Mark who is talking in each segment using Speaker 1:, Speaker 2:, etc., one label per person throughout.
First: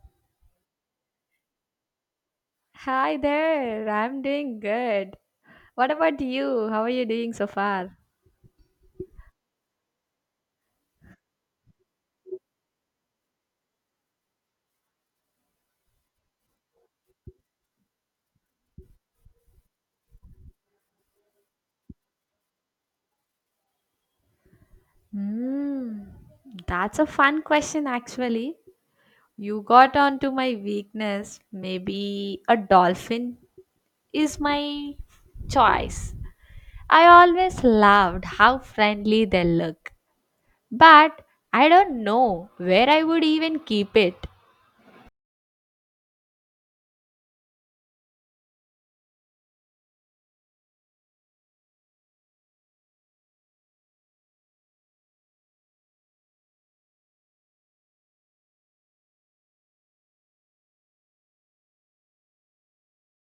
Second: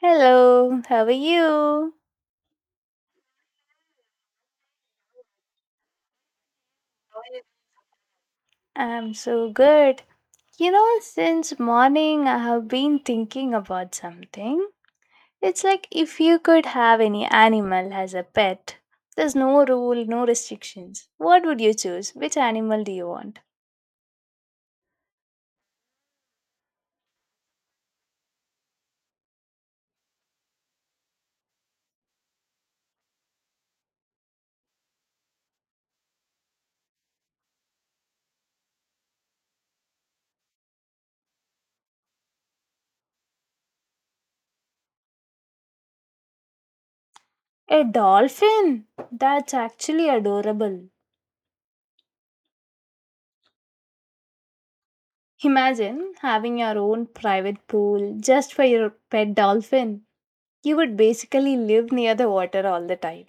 Speaker 1: Hello, how are you?
Speaker 2: Hi there, I'm doing good. What about you? How are you doing so far?
Speaker 1: I'm so good. You know, since morning I have been thinking about something. It's like if you could have any animal as a pet, there's no rule, no restrictions. What would you choose? Which animal do you want?
Speaker 2: Hmm, that's a fun question, actually. You got onto my weakness. Maybe a dolphin is my choice. I always loved how friendly they look, but I don't know where I would even keep it.
Speaker 1: A dolphin? That's actually adorable. Imagine having your own private pool just for your pet dolphin. You would basically live near the water all the time.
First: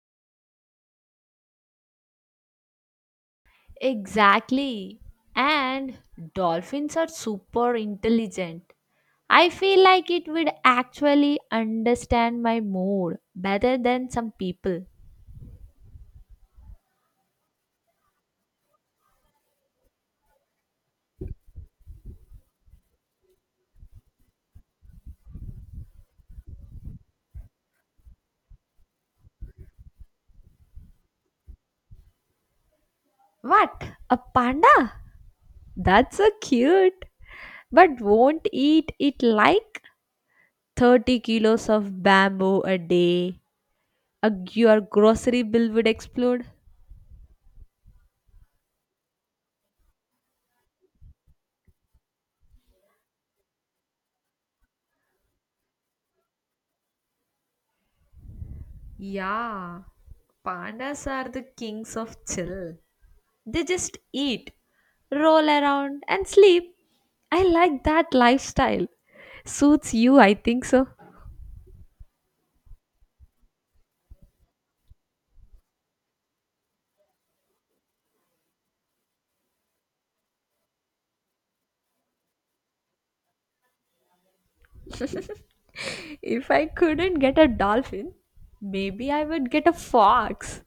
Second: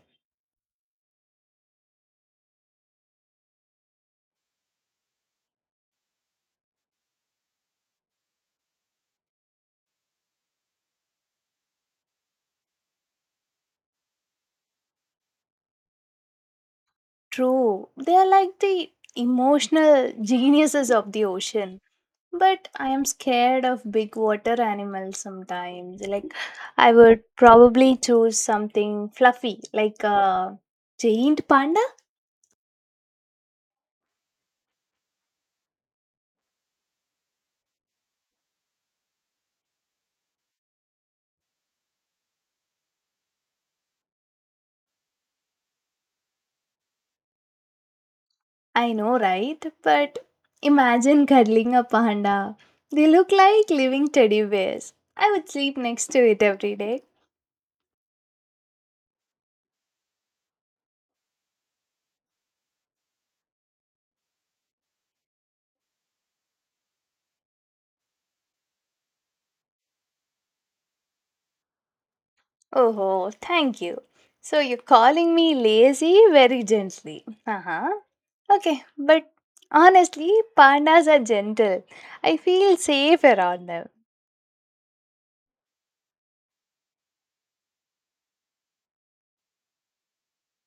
Speaker 2: Exactly. And dolphins are super intelligent. I feel like it would actually understand my mood better than some people.
Speaker 1: True, they are like the emotional geniuses of the ocean. But I am scared of big water animals sometimes. Like, I would probably choose something fluffy, like a giant panda.
Speaker 2: What? A panda? That's so cute. But won't eat it like 30 kilos of bamboo a day. A, your grocery bill would explode.
Speaker 1: I know, right? But imagine cuddling a panda. They look like living teddy bears. I would sleep next to it every day.
Speaker 2: Yeah, pandas are the kings of chill. They just eat, roll around, and sleep. I like that lifestyle. Suits you, I think so.
Speaker 1: Oh, thank you. So you're calling me lazy very gently. Uh huh. Okay, but honestly, pandas are gentle. I feel safe around them.
Speaker 2: If I couldn't get a dolphin, maybe I would get a fox.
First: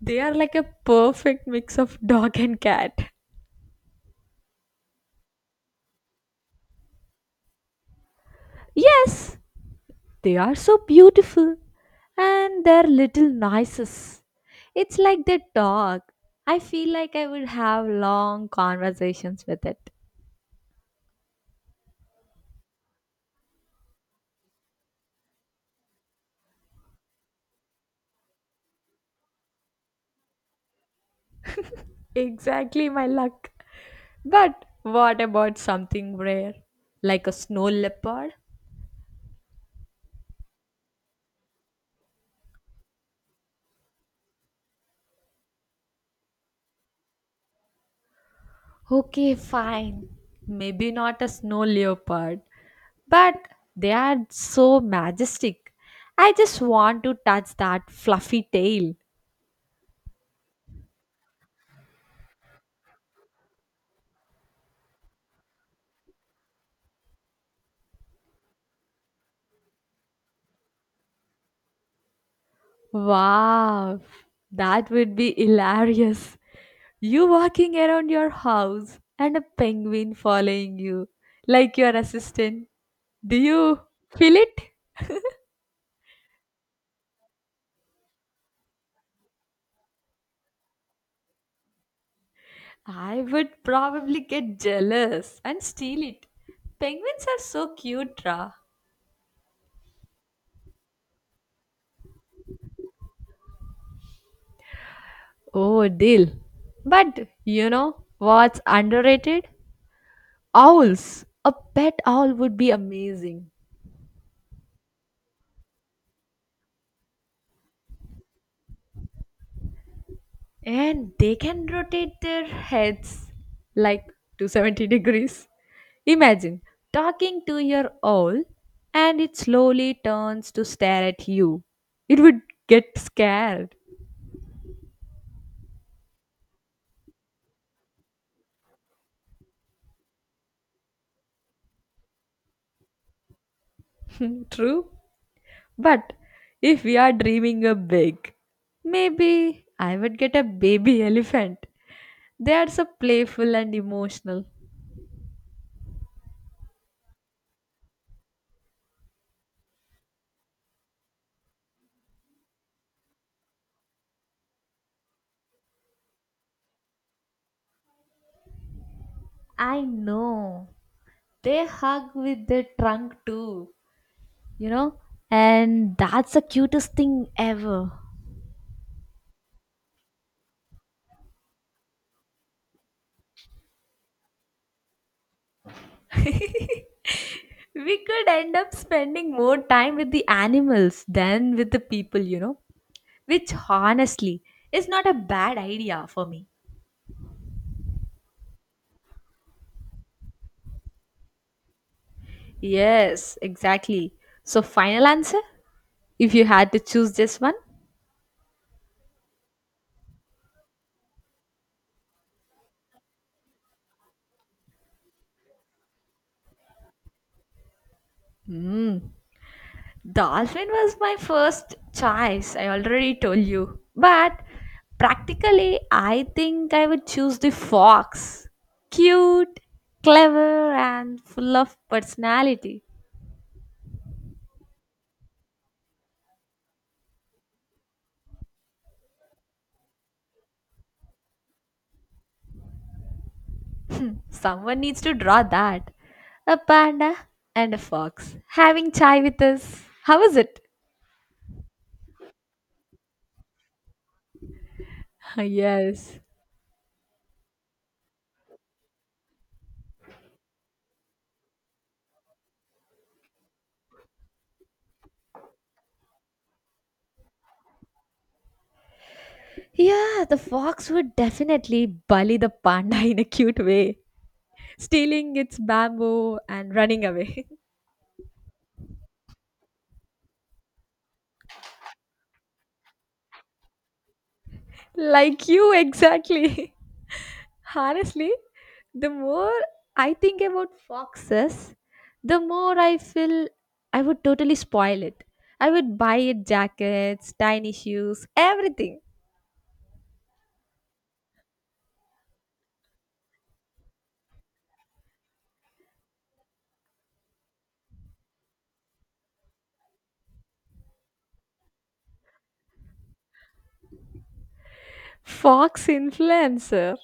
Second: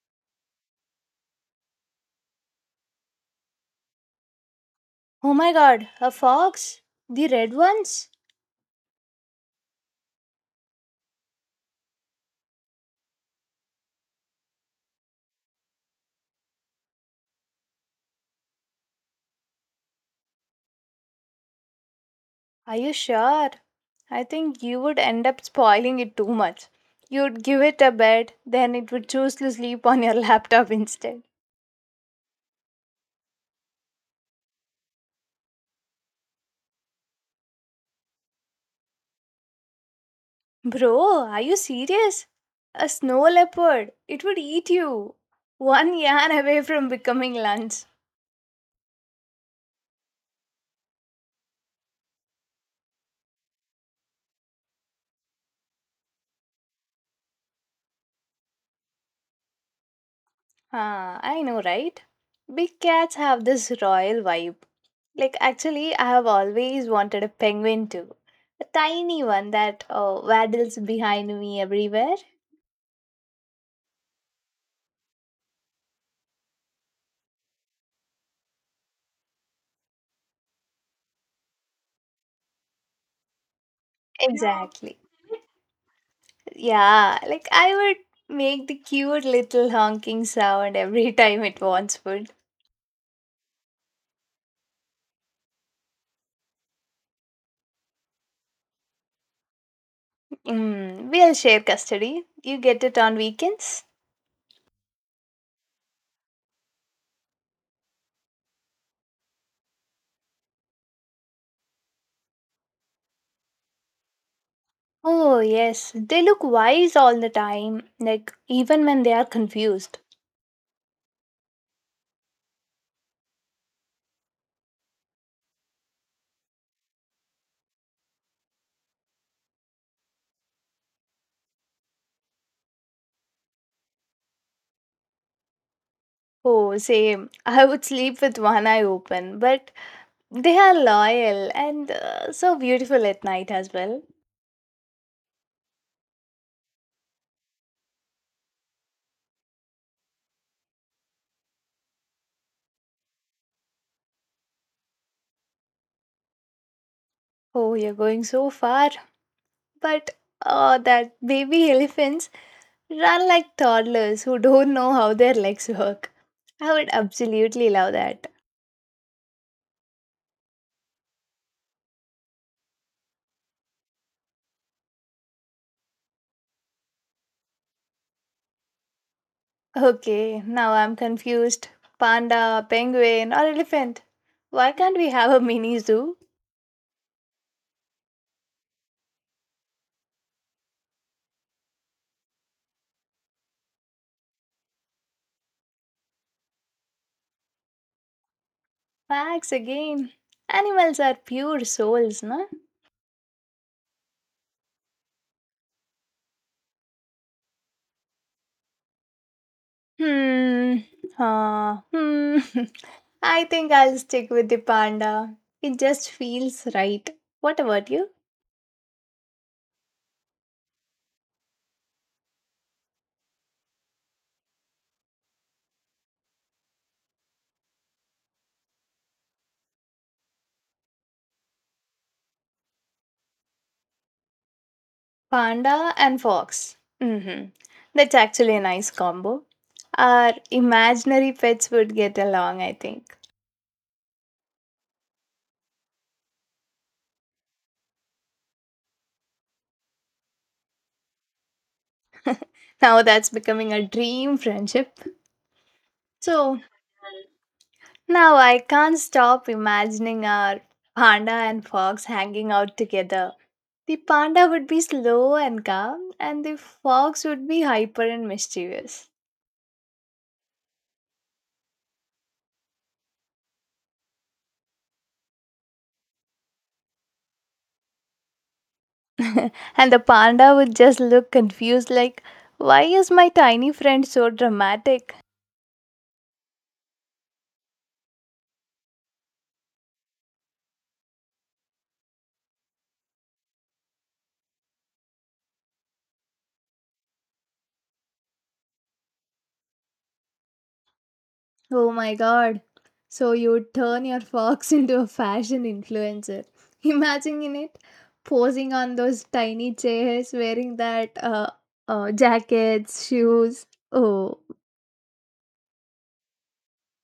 Speaker 2: They are like a perfect mix of dog and cat.
Speaker 1: Oh my god, a fox? The red ones?
Speaker 2: Yes, they are so beautiful and their little noises. It's like they talk. I feel like I would have long conversations with it.
Speaker 1: Are you sure? I think you would end up spoiling it too much. You'd give it a bed, then it would choose to sleep on your laptop instead.
Speaker 2: Exactly my luck. But what about something rare, like a snow leopard?
Speaker 1: Bro, are you serious? A snow leopard, it would eat you. One yarn away from becoming lunch.
Speaker 2: Okay, fine. Maybe not a snow leopard, but they are so majestic. I just want to touch that fluffy tail.
Speaker 1: Ah, I know, right? Big cats have this royal vibe. Like, actually, I have always wanted a penguin too. A tiny one that waddles behind me everywhere.
Speaker 2: Wow, that would be hilarious. You walking around your house and a penguin following you, like your assistant. Do you feel it?
Speaker 1: Exactly. Yeah, like I would make the cute little honking sound every time it wants food.
Speaker 2: I would probably get jealous and steal it. Penguins are so cute, Ra.
Speaker 1: Mm, we'll share custody. You get it on weekends?
Speaker 2: Oh, deal. But you know what's underrated? Owls. A pet owl would be amazing.
Speaker 1: Oh, yes. They look wise all the time, like even when they are confused.
Speaker 2: And they can rotate their heads like 270 degrees. Imagine talking to your owl and it slowly turns to stare at you. It would get scared.
Speaker 1: Oh, same. I would sleep with one eye open, but they are loyal and so beautiful at night as well.
Speaker 2: True? But if we are dreaming a big, maybe I would get a baby elephant. They are so playful and emotional.
Speaker 1: Oh, you're going so far. But oh, that baby elephants run like toddlers who don't know how their legs work. I would absolutely love that.
Speaker 2: I know. They hug with their trunk too, you know? And that's the cutest thing ever.
Speaker 1: Okay, now I'm confused. Panda, penguin, or elephant? Why can't we have a mini zoo?
Speaker 2: We could end up spending more time with the animals than with the people, Which honestly is not a bad idea for me.
Speaker 1: Facts again. Animals are pure souls, no?
Speaker 2: Yes, exactly. So, final answer? If you had to choose just one?
Speaker 1: Hmm. Hmm. I think I'll stick with the panda. It just feels right. What about you?
Speaker 2: Hmm. Dolphin was my first choice. I already told you. But practically, I think I would choose the fox. Cute, clever, and full of personality.
Speaker 1: Panda and fox. Mm-hmm. That's actually a nice combo. Our imaginary pets would get along, I think.
Speaker 2: Someone needs to draw that. A panda and a fox having chai with us. How is it?
Speaker 1: Now that's becoming a dream friendship.
Speaker 2: Yes.
Speaker 1: So, now I can't stop imagining our panda and fox hanging out together. The panda would be slow and calm, and the fox would be hyper and mischievous.
Speaker 2: Yeah, the fox would definitely bully the panda in a cute way, stealing its bamboo and running away.
Speaker 1: And the panda would just look confused, like, Why is my tiny friend so dramatic?
Speaker 2: Like you, exactly. Honestly, the more I think about foxes, the more I feel I would totally spoil it. I would buy it jackets, tiny shoes, everything.
Speaker 1: Oh my god. So you would turn your fox into a fashion influencer. Imagine it posing on those tiny chairs, wearing that jackets, shoes. Oh,
Speaker 2: Fox influencer.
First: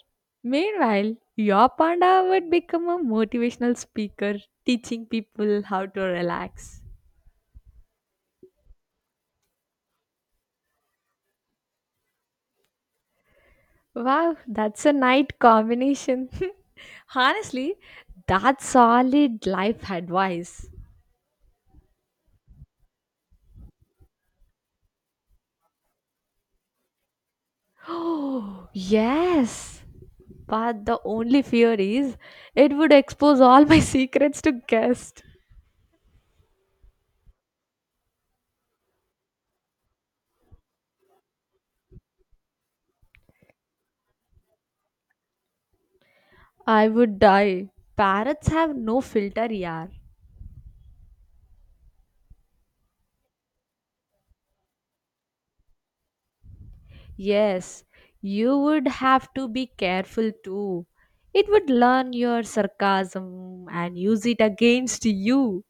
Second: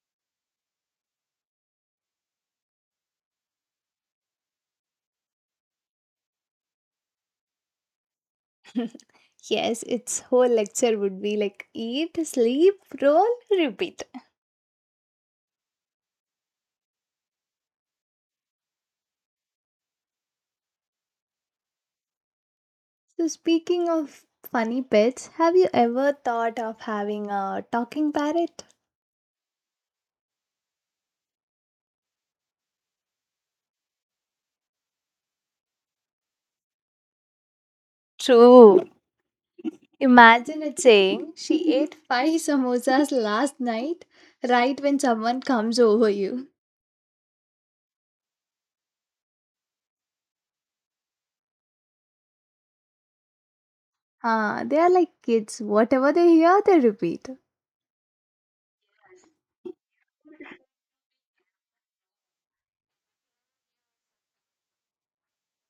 Speaker 2: Meanwhile, your panda would become a motivational speaker teaching people how to relax.
Speaker 1: yes, its whole lecture would be like eat, sleep, roll, repeat.
Speaker 2: Wow, that's a nice combination. Honestly, that's solid life advice.
Speaker 1: So, speaking of funny pets, have you ever thought of having a talking parrot?
Speaker 2: Oh, yes. But the only fear is it would expose all my secrets to guests.
Speaker 1: True. Imagine it saying, She ate five samosas last night, right when someone comes over you.
Speaker 2: I would die. Parrots have no filter, yaar.
Speaker 1: Ah, they are like kids. Whatever they hear, they repeat.
Speaker 2: Yes, you would have to be careful too. It would learn your sarcasm and use it against you.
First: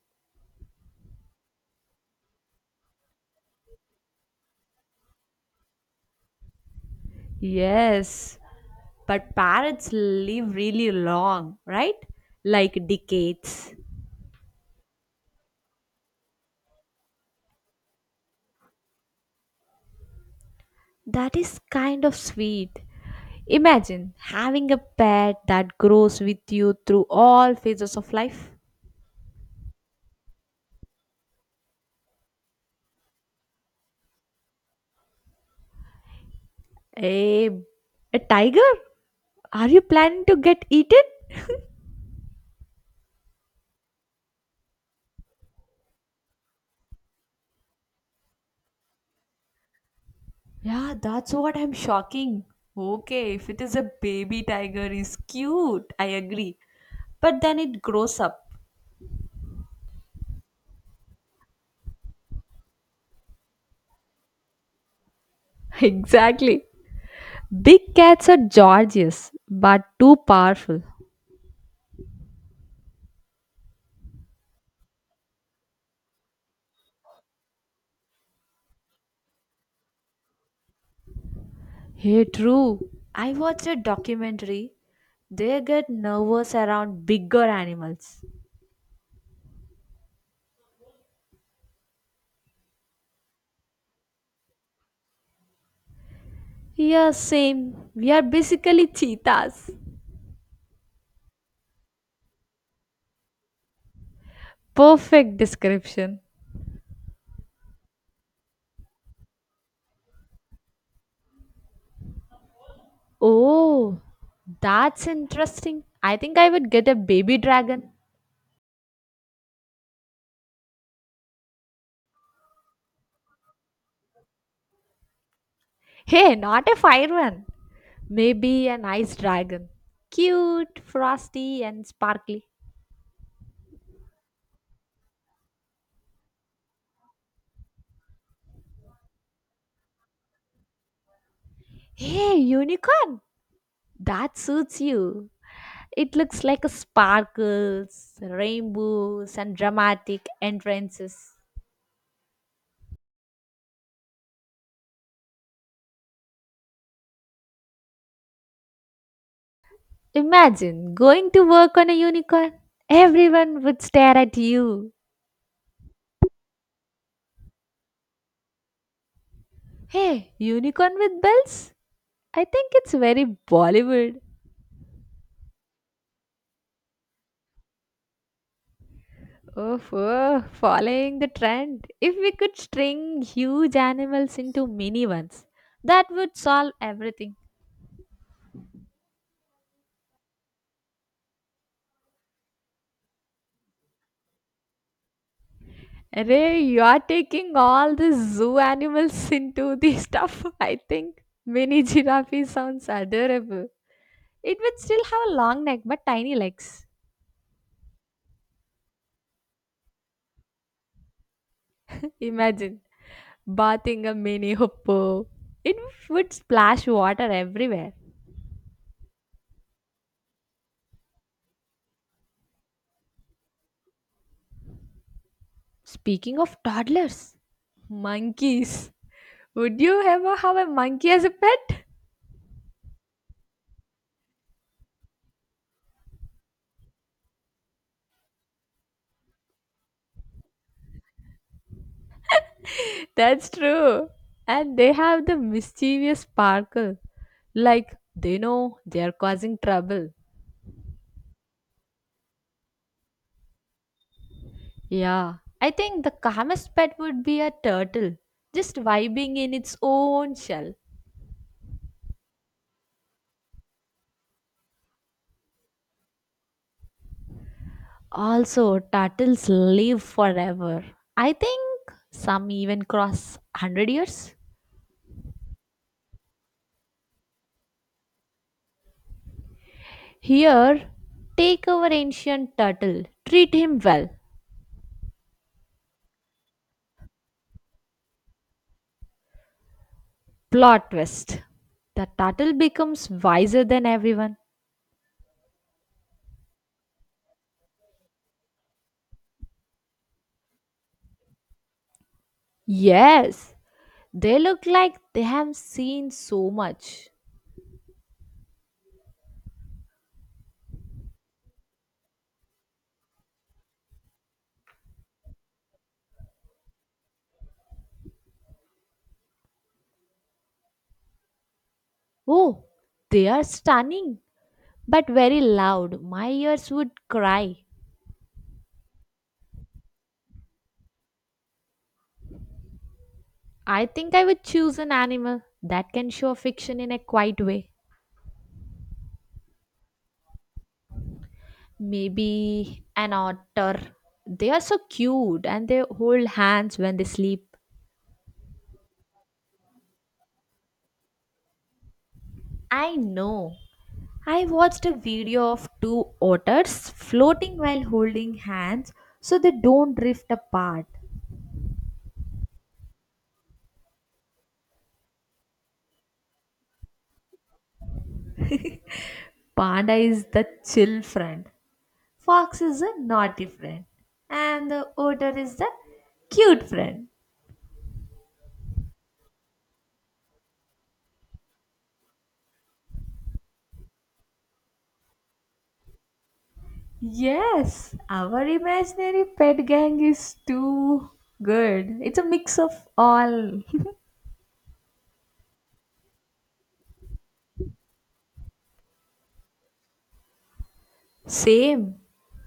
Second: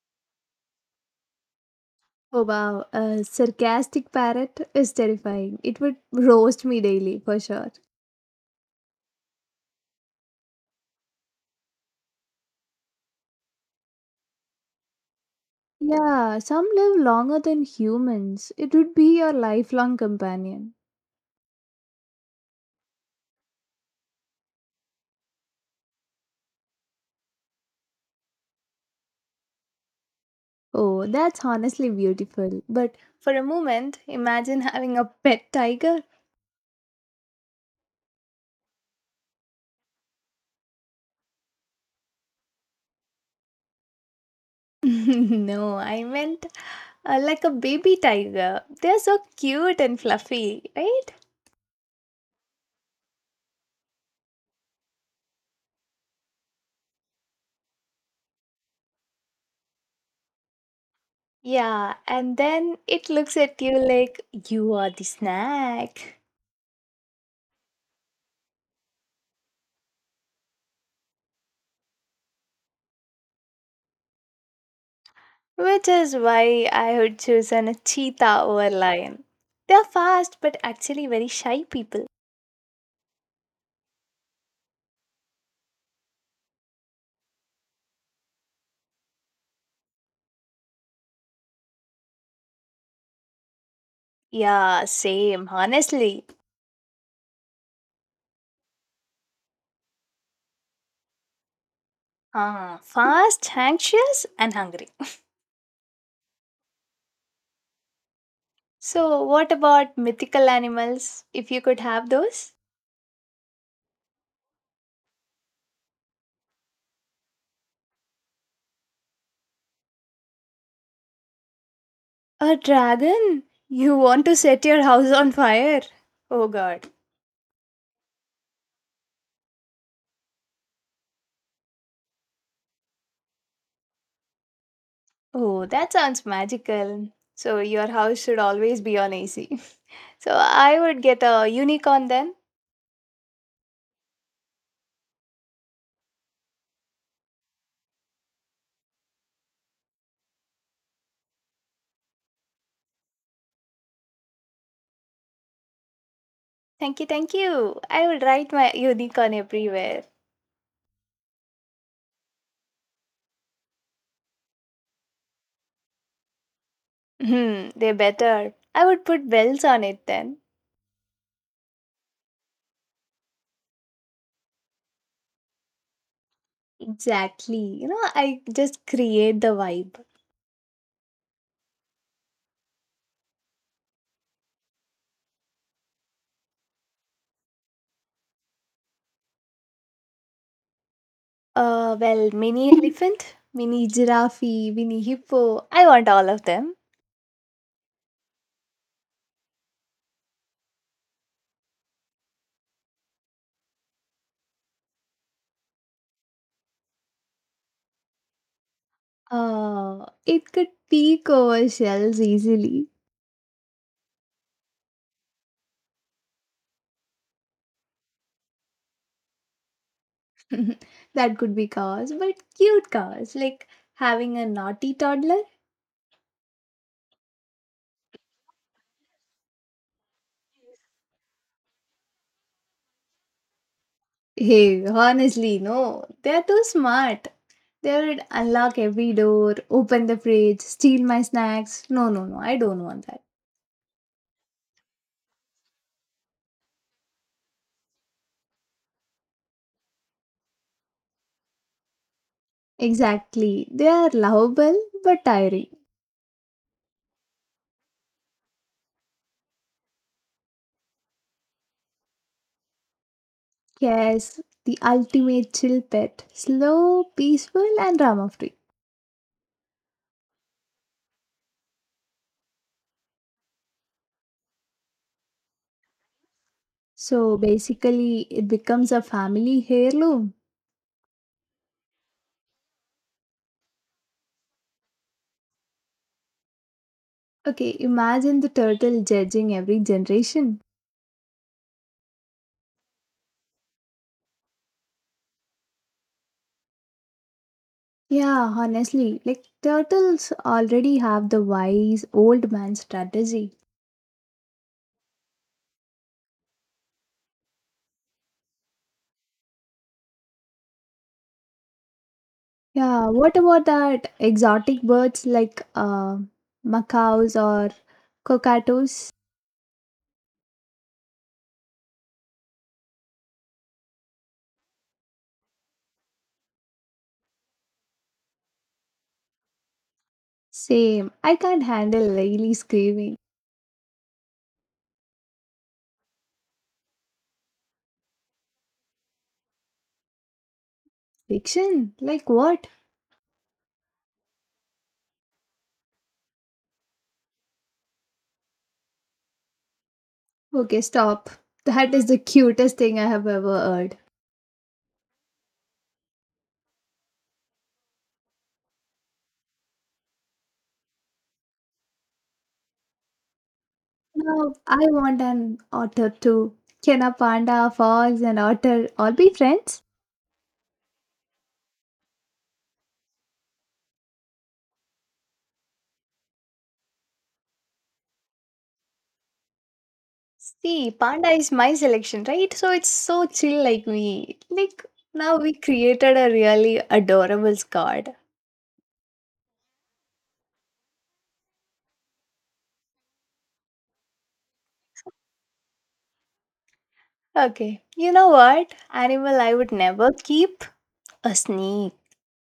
Speaker 1: Oh wow, a sarcastic parrot is terrifying. It would roast me daily for sure.
Speaker 2: Yes, but parrots live really long, right? Like decades.
Speaker 1: Yeah, some live longer than humans. It would be your lifelong companion.
Speaker 2: That is kind of sweet. Imagine having a pet that grows with you through all phases of life.
Speaker 1: Oh, that's honestly beautiful. But for a moment, imagine having a pet tiger.
Speaker 2: A, a tiger? Are you planning to get eaten?
Speaker 1: no, I meant like a baby tiger. They're so cute and fluffy,
Speaker 2: Yeah,
Speaker 1: right?
Speaker 2: that's what I'm shocking. Okay, if it is a baby tiger, is cute. I agree. But then it grows up.
Speaker 1: Yeah, and then it looks at you like you are the snack.
Speaker 2: Exactly. Big cats are gorgeous, but too powerful.
Speaker 1: Which is why I would choose an a cheetah over lion. They're fast but actually very shy people.
Speaker 2: Hey, true. I watched a documentary. They get nervous around bigger animals.
Speaker 1: Yeah, same, honestly.
Speaker 2: Yeah, same. We are basically cheetahs.
Speaker 1: Ah, fast, anxious, and hungry.
Speaker 2: Perfect description.
Speaker 1: So, what about mythical animals, if you could have those?
Speaker 2: Oh, that's interesting. I think I would get a baby dragon.
Speaker 1: A dragon? You want to set your house on fire?
Speaker 2: Hey,
Speaker 1: Oh
Speaker 2: not a
Speaker 1: god.
Speaker 2: fire one. Maybe an ice dragon. Cute, frosty, and sparkly.
Speaker 1: Oh, that sounds magical. So, your house should always be on AC. So, I would get a unicorn then.
Speaker 2: Hey, unicorn! That suits you. It looks like a sparkles, rainbows, and dramatic entrances.
Speaker 1: Thank you, thank you. I would write my unicorn everywhere.
Speaker 2: Imagine going to work on a unicorn. Everyone would stare at you.
Speaker 1: Hmm, they better. I would put bells on it
Speaker 2: Hey,
Speaker 1: then.
Speaker 2: unicorn with bells? I think it's very Bollywood.
Speaker 1: Exactly. I just create the
Speaker 2: Oh,
Speaker 1: vibe.
Speaker 2: oh, following the trend. If we could string huge animals into mini ones, that would solve everything.
Speaker 1: Well, mini elephant, mini giraffe, mini hippo. I want all of
Speaker 2: Ray,
Speaker 1: them.
Speaker 2: you are taking all the zoo animals into the stuff. I think mini giraffe sounds adorable. It would still have a long neck but tiny legs.
Speaker 1: It could peek over shells
Speaker 2: Imagine
Speaker 1: easily.
Speaker 2: bathing a mini hippo. It would splash water everywhere.
Speaker 1: that could be cause, but cute cause. Like having a naughty toddler.
Speaker 2: Speaking of toddlers, monkeys. Would you ever have a monkey as a pet?
Speaker 1: Hey, honestly, no. They're too smart. They would unlock every door, open the fridge, steal my snacks. No, no, no. I don't want that.
Speaker 2: That's true. And they have the mischievous sparkle. Like they know they are causing trouble.
Speaker 1: Exactly. They are lovable but
Speaker 2: Yeah, I
Speaker 1: tiring.
Speaker 2: think the calmest pet would be a turtle, just vibing in its own shell.
Speaker 1: Yes, the ultimate chill pet. Slow, peaceful, and drama free.
Speaker 2: Also, turtles live forever. I think some even cross 100 years.
Speaker 1: So basically, it becomes a family heirloom.
Speaker 2: Here, take our ancient turtle, treat him well.
Speaker 1: Okay, imagine the turtle judging every generation.
Speaker 2: Plot twist. The turtle becomes wiser than everyone.
Speaker 1: Yeah, honestly, like turtles already have the wise old man
Speaker 2: Yes,
Speaker 1: strategy.
Speaker 2: they look like they have seen so much.
Speaker 1: Yeah, what about that exotic birds like macaws or cockatoos?
Speaker 2: Oh, they are stunning, but very loud. My ears would cry.
Speaker 1: Same, I can't handle really screaming.
Speaker 2: I think I would choose an animal that can show affection in a quiet way.
Speaker 1: Fiction? Like what?
Speaker 2: Maybe an otter. They are so cute and they hold hands when they sleep.
Speaker 1: Okay, stop. That is the cutest thing
Speaker 2: I
Speaker 1: I have
Speaker 2: know.
Speaker 1: ever heard.
Speaker 2: I watched a video of two otters floating while holding hands so they don't drift apart.
Speaker 1: Now, I want an otter too. Can a panda, fox, and otter all be friends?
Speaker 2: Panda is the chill friend, fox is a naughty friend, and the otter is the cute friend.
Speaker 1: See, panda is my selection, right? So it's so chill like we like now we created a really adorable
Speaker 2: Yes,
Speaker 1: squad.
Speaker 2: our imaginary pet gang is too good. It's a mix of all.
Speaker 1: Okay. You know what? Animal I would never keep a snake.
Speaker 2: Same.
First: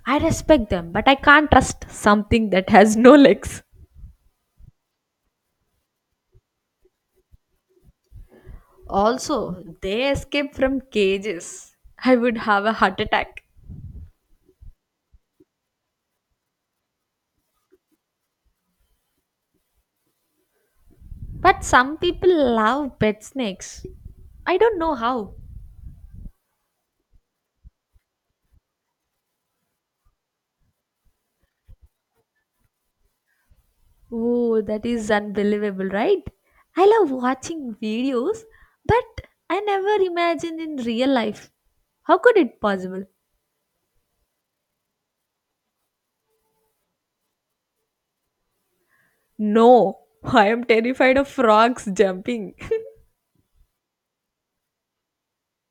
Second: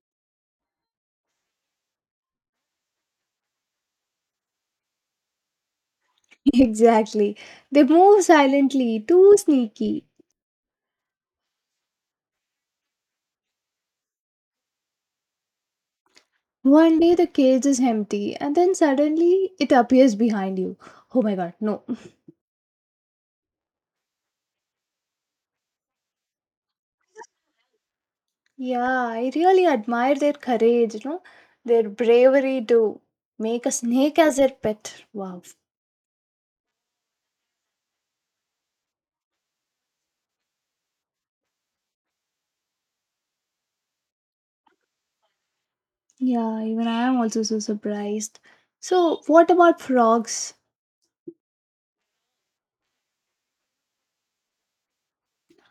Speaker 2: I respect them, but I can't trust something that has no legs.
Speaker 1: Exactly. They move silently, too
Speaker 2: Also,
Speaker 1: sneaky.
Speaker 2: they escape from cages. I would have a heart attack.
Speaker 1: One day the cage is empty and then suddenly it appears behind you. Oh my god,
Speaker 2: But
Speaker 1: no.
Speaker 2: some people love pet snakes. I don't know how.
Speaker 1: Yeah, I really admire their courage, their bravery to make a snake as their
Speaker 2: Oh, that
Speaker 1: pet.
Speaker 2: is
Speaker 1: Wow.
Speaker 2: unbelievable, right? I love watching videos, but I never imagined in real life. How could it possible?
Speaker 1: Yeah, even I am also so surprised. So, what about
Speaker 2: No, I
Speaker 1: frogs?
Speaker 2: am terrified of frogs jumping.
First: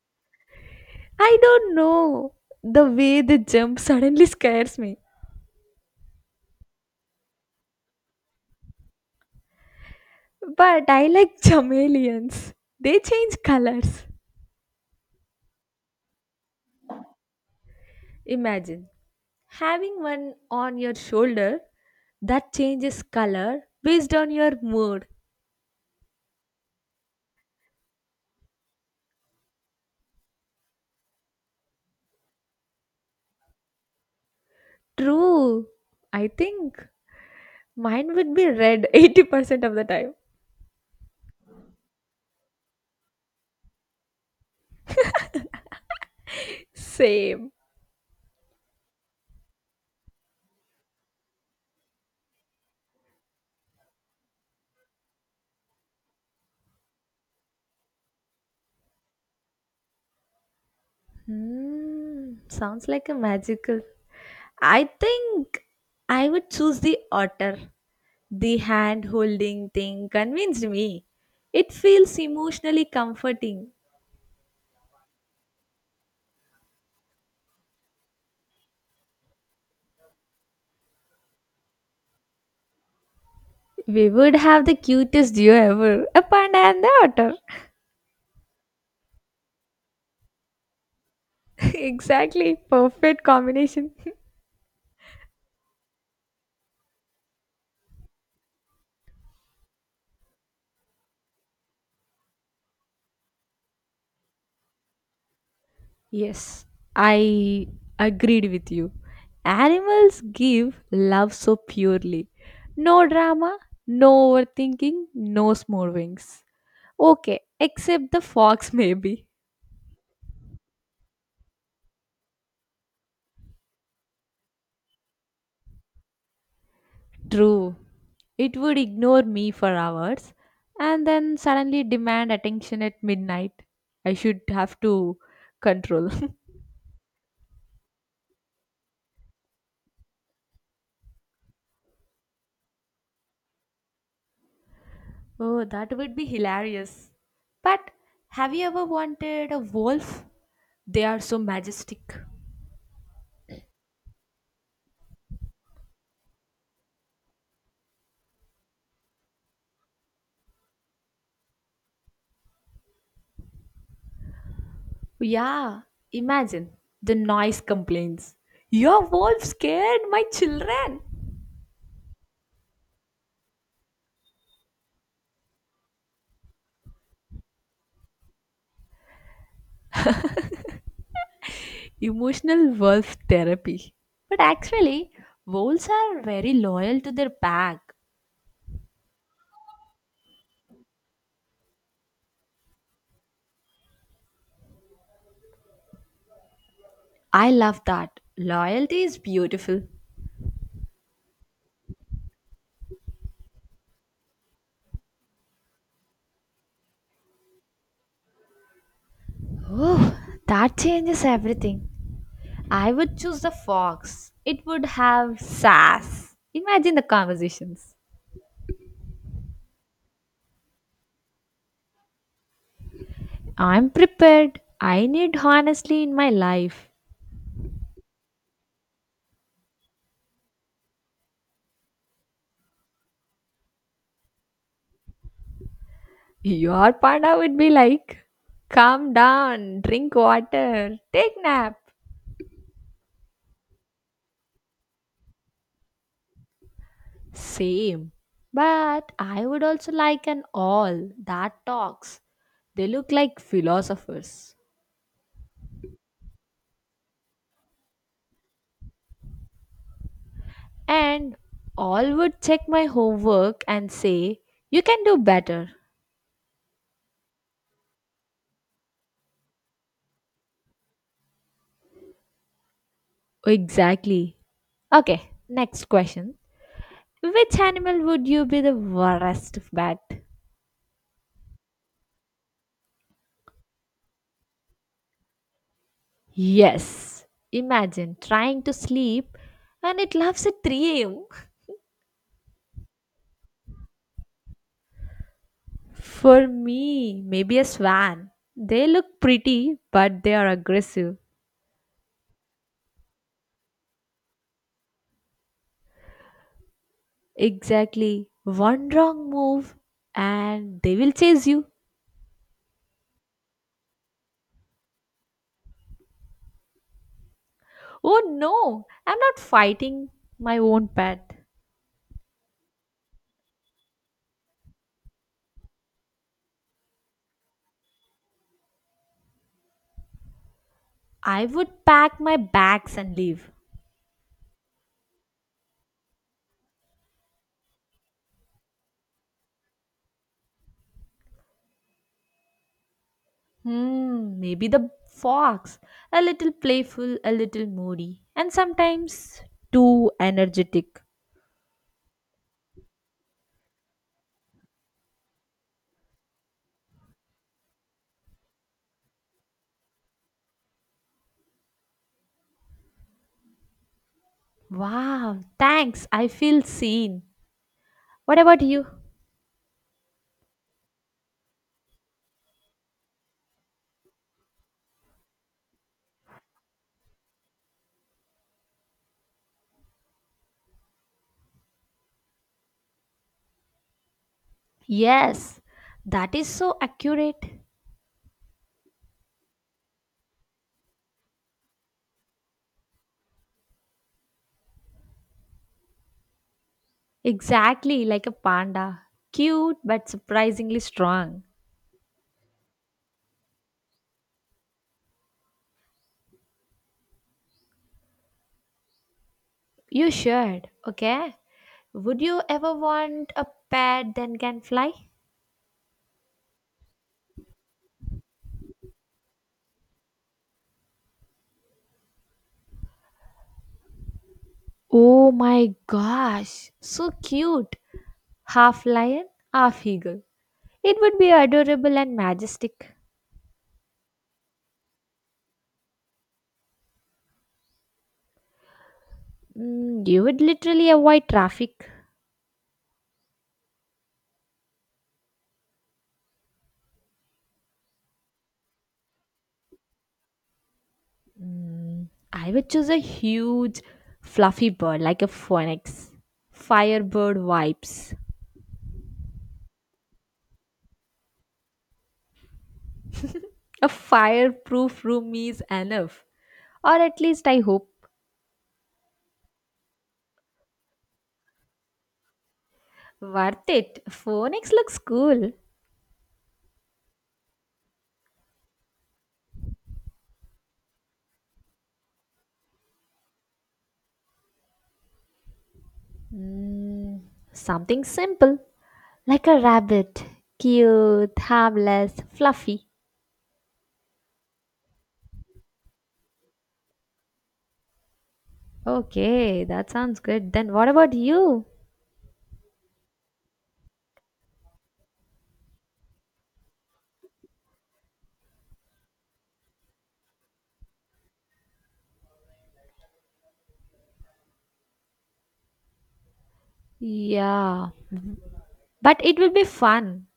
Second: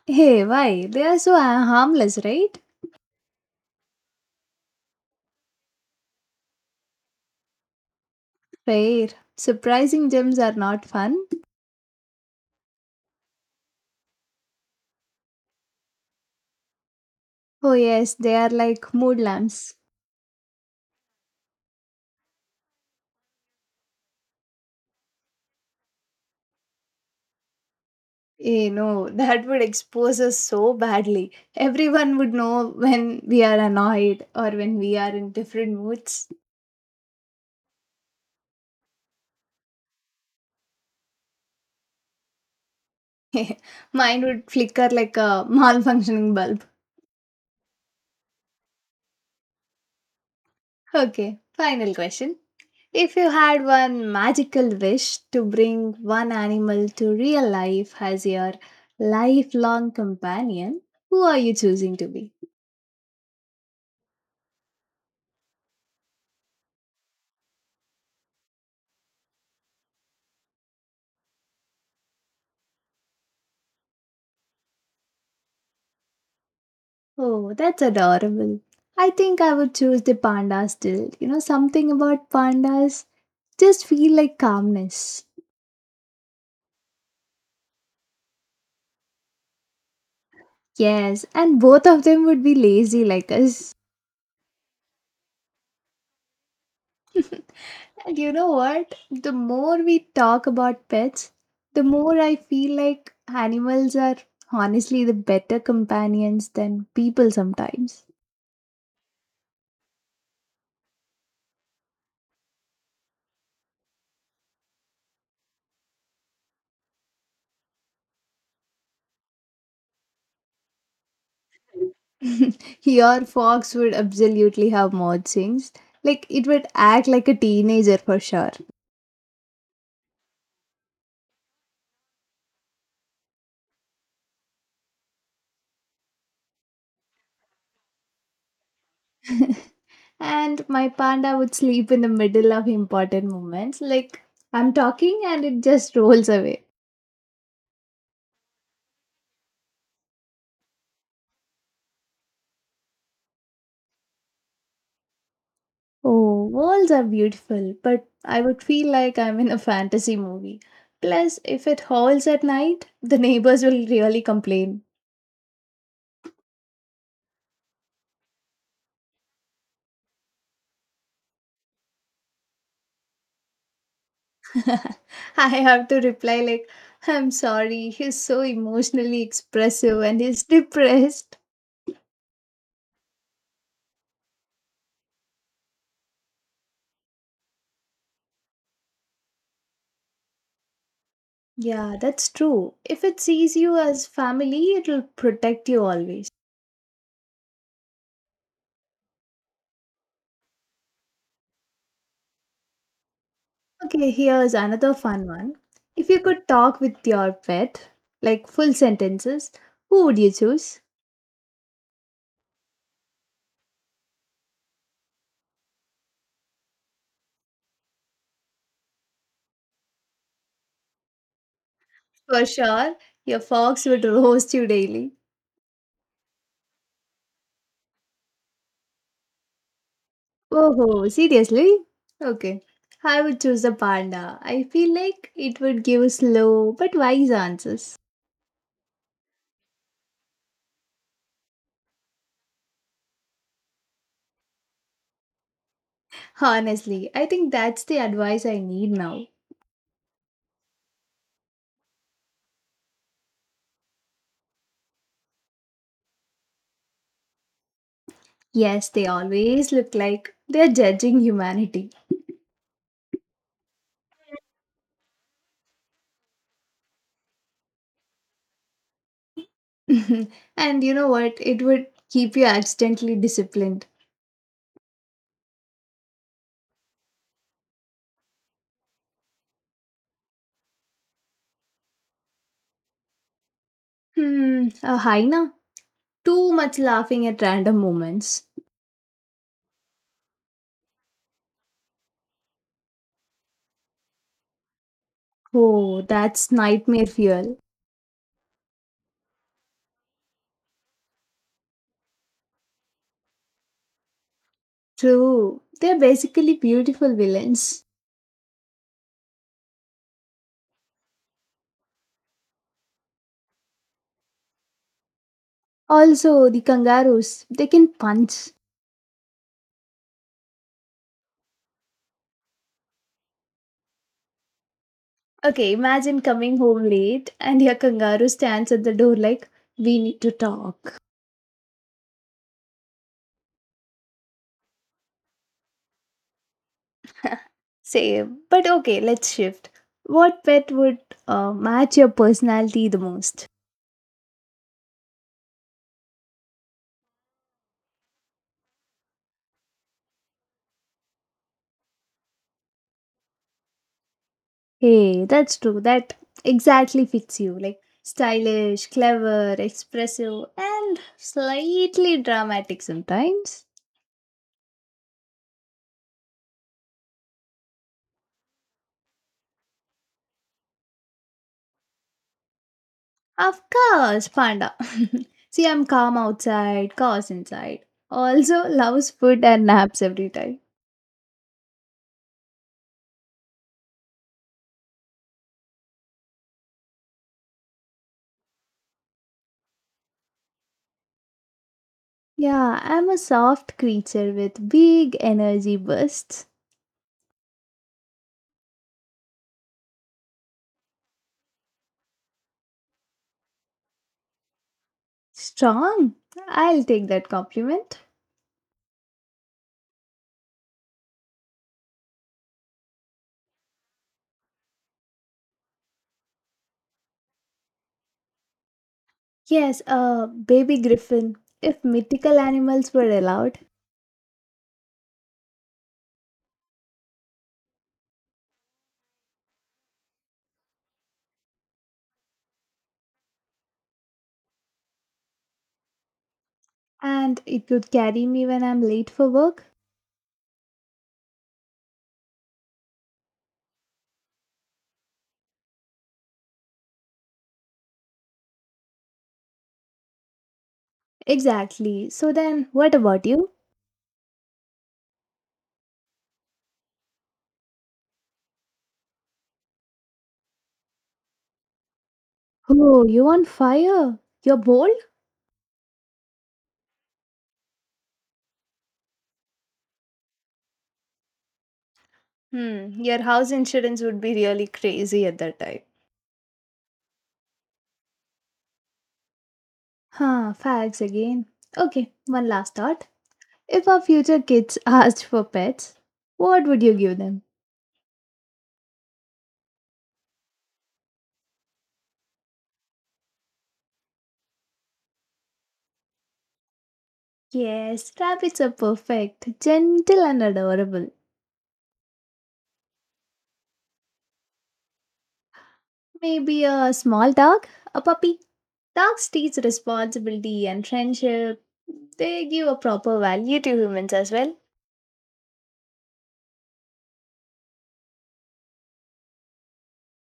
Speaker 1: Hey, why? They are so
Speaker 2: I don't
Speaker 1: harmless,
Speaker 2: know.
Speaker 1: right?
Speaker 2: The way they jump suddenly scares me.
Speaker 1: Fair. Surprising gems are not
Speaker 2: But I
Speaker 1: fun.
Speaker 2: like chameleons. They change colors.
Speaker 1: Oh, yes, they are
Speaker 2: Imagine
Speaker 1: like mood lamps.
Speaker 2: having one on your shoulder that changes color based on your mood.
Speaker 1: You know that would expose us so badly. Everyone would know when we are annoyed or when we are in
Speaker 2: True.
Speaker 1: different
Speaker 2: I
Speaker 1: moods.
Speaker 2: think mine would be red 80% of the time.
Speaker 1: Mine would flicker like a malfunctioning bulb.
Speaker 2: Same.
Speaker 1: Okay, final question. If you had one magical wish to bring one animal to real life as your lifelong companion, who are you choosing to be?
Speaker 2: Hmm, sounds like a magical. I think I would choose the otter. The hand holding thing convinced me. It feels emotionally comforting.
Speaker 1: Oh, that's adorable. I think I would choose the panda still. Something about pandas just
Speaker 2: We
Speaker 1: feel
Speaker 2: would
Speaker 1: like
Speaker 2: have the
Speaker 1: calmness.
Speaker 2: cutest duo ever, a panda and the otter.
Speaker 1: Yes, and both of them would be
Speaker 2: Exactly,
Speaker 1: lazy
Speaker 2: perfect
Speaker 1: like us.
Speaker 2: combination.
Speaker 1: And you know what? The more we talk about pets, the more I feel like animals are honestly the better companions
Speaker 2: Yes,
Speaker 1: than people
Speaker 2: I
Speaker 1: sometimes.
Speaker 2: agreed with you. Animals give love so purely. No drama, no overthinking, no smoothings. Okay, except the fox, maybe.
Speaker 1: Your fox would absolutely have mood swings. Like it would act like a
Speaker 2: True.
Speaker 1: teenager for sure.
Speaker 2: It would ignore me for hours and then suddenly demand attention at midnight. I should have to control.
Speaker 1: And my panda would sleep in the middle of important moments. Like I'm talking and it
Speaker 2: Oh,
Speaker 1: just
Speaker 2: that would be
Speaker 1: rolls away.
Speaker 2: hilarious. But have you ever wanted a wolf? They are so majestic.
Speaker 1: Oh, worlds are beautiful, but I would feel like I'm in a fantasy movie. Plus, if it howls at night, the neighbors will really complain.
Speaker 2: Yeah, imagine the noise complaints. Your wolf scared my children.
Speaker 1: I have to reply like, "I'm sorry, he's so emotionally expressive and he's depressed."
Speaker 2: Emotional wolf therapy. But actually, wolves are very loyal to their pack.
Speaker 1: Yeah, that's true. If it sees you as family, it'll protect you always.
Speaker 2: I love that. Loyalty is beautiful.
Speaker 1: Okay, here's another fun one. If you could talk with your pet, like full sentences, who
Speaker 2: Oh,
Speaker 1: would you
Speaker 2: that
Speaker 1: choose?
Speaker 2: changes everything. I would choose the fox. It would have sass. Imagine the conversations.
Speaker 1: For sure, your fox
Speaker 2: I'm
Speaker 1: would roast
Speaker 2: prepared.
Speaker 1: you
Speaker 2: I
Speaker 1: daily.
Speaker 2: need honestly in my life.
Speaker 1: Oh, seriously? Okay. I would choose a panda. I feel like it would give slow
Speaker 2: Your
Speaker 1: but wise
Speaker 2: panda would be
Speaker 1: answers.
Speaker 2: like, calm down, drink water, take nap.
Speaker 1: Honestly, I think that's the
Speaker 2: Same.
Speaker 1: advice I need
Speaker 2: But
Speaker 1: now.
Speaker 2: I would also like an all that talks. They look like philosophers.
Speaker 1: Yes, they always look like they're judging
Speaker 2: And
Speaker 1: humanity.
Speaker 2: all would check my homework and say, you can do better.
Speaker 1: and you know what? It would keep you accidentally disciplined.
Speaker 2: Exactly. Okay, next question. Which animal would you be the worst bat?
Speaker 1: Hmm, a hyena? Too much laughing
Speaker 2: Yes,
Speaker 1: at random
Speaker 2: imagine
Speaker 1: moments.
Speaker 2: trying to sleep and it laughs at 3 am.
Speaker 1: Oh,
Speaker 2: For
Speaker 1: that's nightmare
Speaker 2: me,
Speaker 1: fuel.
Speaker 2: maybe a swan. They look pretty, but they are aggressive.
Speaker 1: True, they're basically beautiful villains.
Speaker 2: Exactly. One wrong move and they will chase you.
Speaker 1: Also, the kangaroos, they can
Speaker 2: Oh
Speaker 1: punch.
Speaker 2: no, I'm not fighting my own pet.
Speaker 1: Okay, imagine coming home late and your kangaroo stands at the door like, we need to talk.
Speaker 2: I would pack my bags and leave.
Speaker 1: Same, but okay, let's shift. What pet would match your personality the most?
Speaker 2: Hmm, maybe the fox. A little playful, a little moody, and sometimes too energetic.
Speaker 1: Hey, that's true. That exactly fits you. Like, stylish, clever, expressive, and slightly dramatic sometimes.
Speaker 2: Wow, thanks. I feel seen. What about you?
Speaker 1: Of course, panda. See, I'm calm outside, cause inside. Also, loves food and naps every time.
Speaker 2: Yes, that is so accurate.
Speaker 1: Yeah, I'm a soft creature with big energy bursts.
Speaker 2: Exactly like a panda. Cute but surprisingly strong.
Speaker 1: Strong. I'll take that compliment.
Speaker 2: You should, okay? Would you ever want a pet that can fly?
Speaker 1: Yes, a baby griffin. If mythical animals were allowed,
Speaker 2: Oh my gosh, so cute. Half lion, half eagle. It would be adorable and majestic.
Speaker 1: and it could carry me when I'm late for work.
Speaker 2: Mm, you would literally avoid traffic. Mm,
Speaker 1: Exactly. So
Speaker 2: I
Speaker 1: then,
Speaker 2: would choose
Speaker 1: what
Speaker 2: a
Speaker 1: about you?
Speaker 2: huge, fluffy bird like a phoenix. Firebird vibes.
Speaker 1: Oh, you on
Speaker 2: A
Speaker 1: fire? You're bold?
Speaker 2: fireproof room is enough. Or at least I hope.
Speaker 1: Hmm, your house
Speaker 2: Worth
Speaker 1: insurance
Speaker 2: it.
Speaker 1: would be really
Speaker 2: Phoenix looks
Speaker 1: crazy at
Speaker 2: cool.
Speaker 1: that time. Huh, facts again. Okay, one last thought. If our future kids asked for pets, what would you give
Speaker 2: Mm,
Speaker 1: them?
Speaker 2: something simple. Like a rabbit. Cute, harmless, fluffy.
Speaker 1: Yes, rabbits are perfect,
Speaker 2: Okay, that
Speaker 1: gentle
Speaker 2: sounds
Speaker 1: and
Speaker 2: good. Then what
Speaker 1: adorable.
Speaker 2: about you?
Speaker 1: Maybe a small dog, a puppy. Dogs teach responsibility and friendship. They give a proper value to humans as well?
Speaker 2: Yeah, but it will be fun.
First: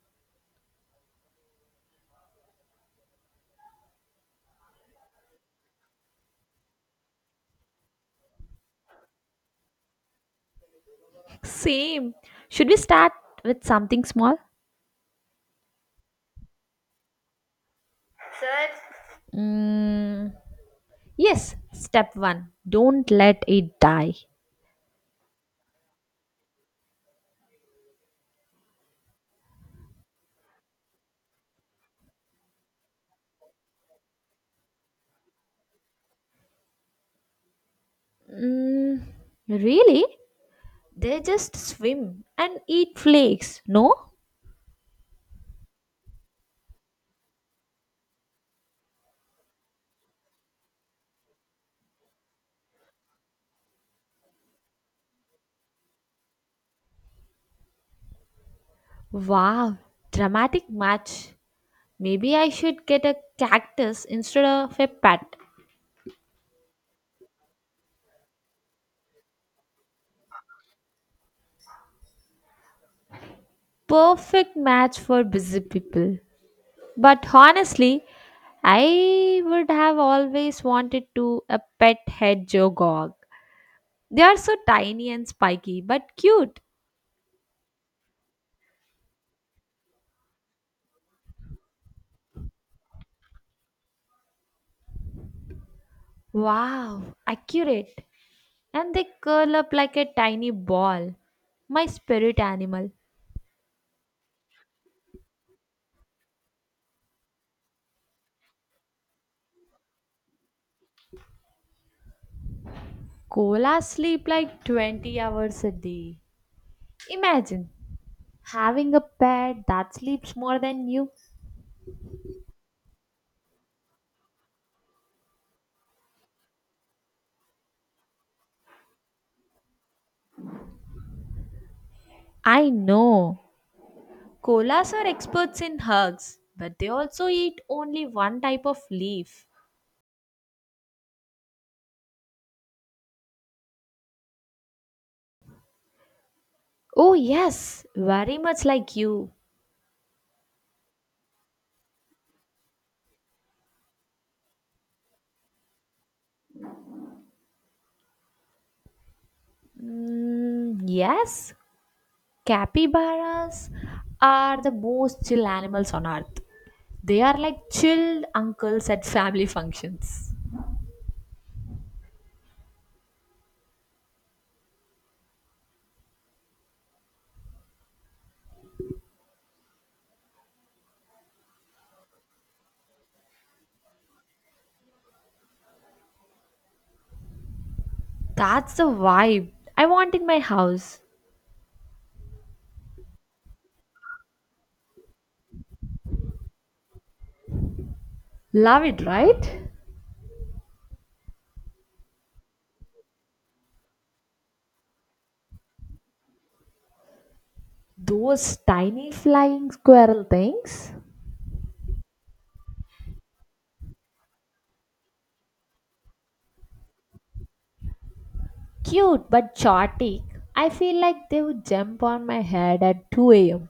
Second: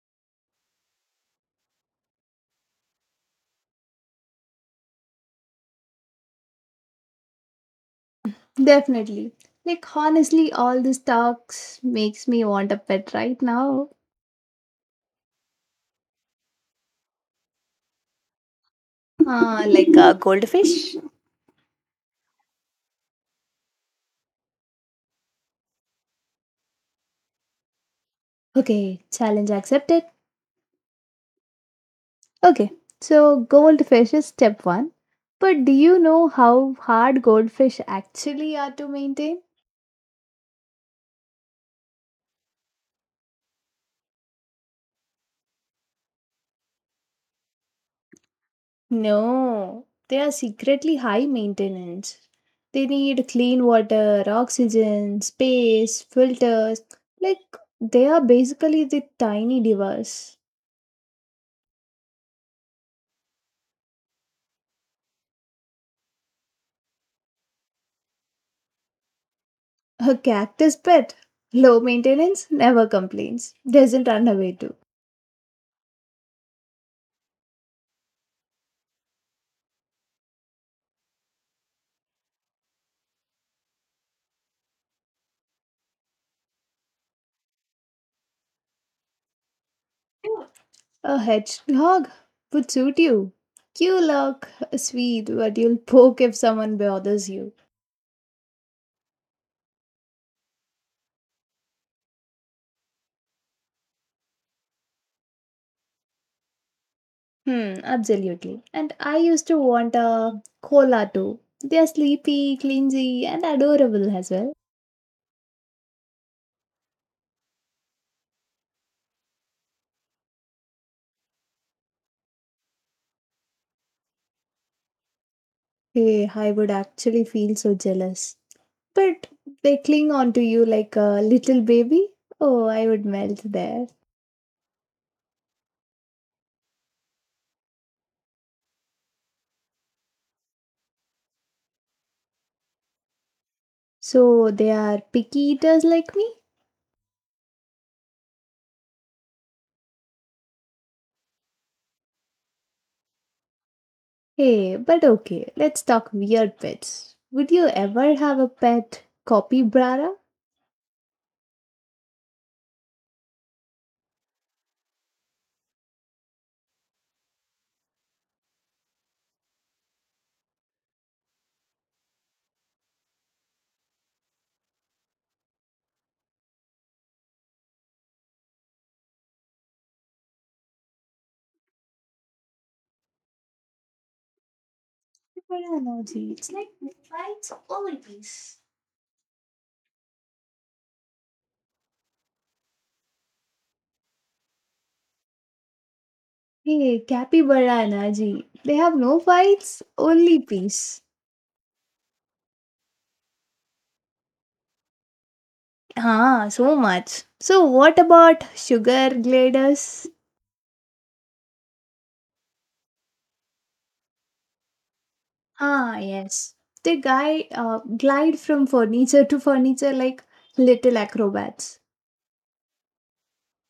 Speaker 1: Definitely. Like honestly, all these talks
Speaker 2: Same.
Speaker 1: makes me
Speaker 2: Should
Speaker 1: want a
Speaker 2: we
Speaker 1: pet
Speaker 2: start
Speaker 1: right
Speaker 2: with
Speaker 1: now.
Speaker 2: something small?
Speaker 1: Like a
Speaker 2: Mm,
Speaker 1: goldfish?
Speaker 2: yes, step one, don't let it die.
Speaker 1: Okay, challenge accepted. Okay, so goldfish is step one. But do you know how hard goldfish actually are to
Speaker 2: Mm,
Speaker 1: maintain?
Speaker 2: really? They just swim and eat flakes, no?
Speaker 1: No, they are secretly high maintenance. They need clean water, oxygen, space, filters. Like, they are basically the tiny
Speaker 2: Wow,
Speaker 1: divas.
Speaker 2: dramatic match. Maybe I should get a cactus instead of a pet.
Speaker 1: A cactus pet. Low maintenance, never complains. Doesn't run away
Speaker 2: Perfect
Speaker 1: too.
Speaker 2: match for busy people. But honestly, I would have always wanted to a pet hedgehog. They are so tiny and spiky, but cute.
Speaker 1: A hedgehog would suit you. You look sweet, but you'll poke if someone
Speaker 2: Wow,
Speaker 1: bothers you.
Speaker 2: accurate. And they curl up like a tiny ball. My spirit animal.
Speaker 1: Hmm, absolutely. And I used to want a koala too. They're sleepy, clingy, and
Speaker 2: Koalas
Speaker 1: adorable
Speaker 2: sleep
Speaker 1: as well.
Speaker 2: like 20 hours a day. Imagine having a pet that sleeps more than you.
Speaker 1: Hey, I would actually feel so jealous. But they cling onto you like a little baby. Oh,
Speaker 2: I
Speaker 1: I would
Speaker 2: know.
Speaker 1: melt there.
Speaker 2: Koalas are experts in hugs, but they also eat only one type of leaf.
Speaker 1: So they are picky eaters like me?
Speaker 2: Oh, yes, very much like you.
Speaker 1: Hey, but okay, let's talk weird pets. Would you ever have a pet capybara?
Speaker 2: Mm, yes, capybaras are the most chill animals on earth. They are like chill uncles at family functions.
Speaker 1: Capybara energy. It's like fights always.
Speaker 2: That's the vibe I want in my house.
Speaker 1: Hey, capybara Naji, they
Speaker 2: Love
Speaker 1: have
Speaker 2: it,
Speaker 1: no
Speaker 2: right?
Speaker 1: fights, only peace. Ah, so much. So what about
Speaker 2: Those
Speaker 1: sugar
Speaker 2: tiny flying
Speaker 1: gliders?
Speaker 2: squirrel things.
Speaker 1: Ah, yes. They guy glide from furniture
Speaker 2: Cute
Speaker 1: to
Speaker 2: but
Speaker 1: furniture
Speaker 2: chaotic.
Speaker 1: like
Speaker 2: I
Speaker 1: little
Speaker 2: feel like they would
Speaker 1: acrobats.
Speaker 2: jump on my head at 2 am.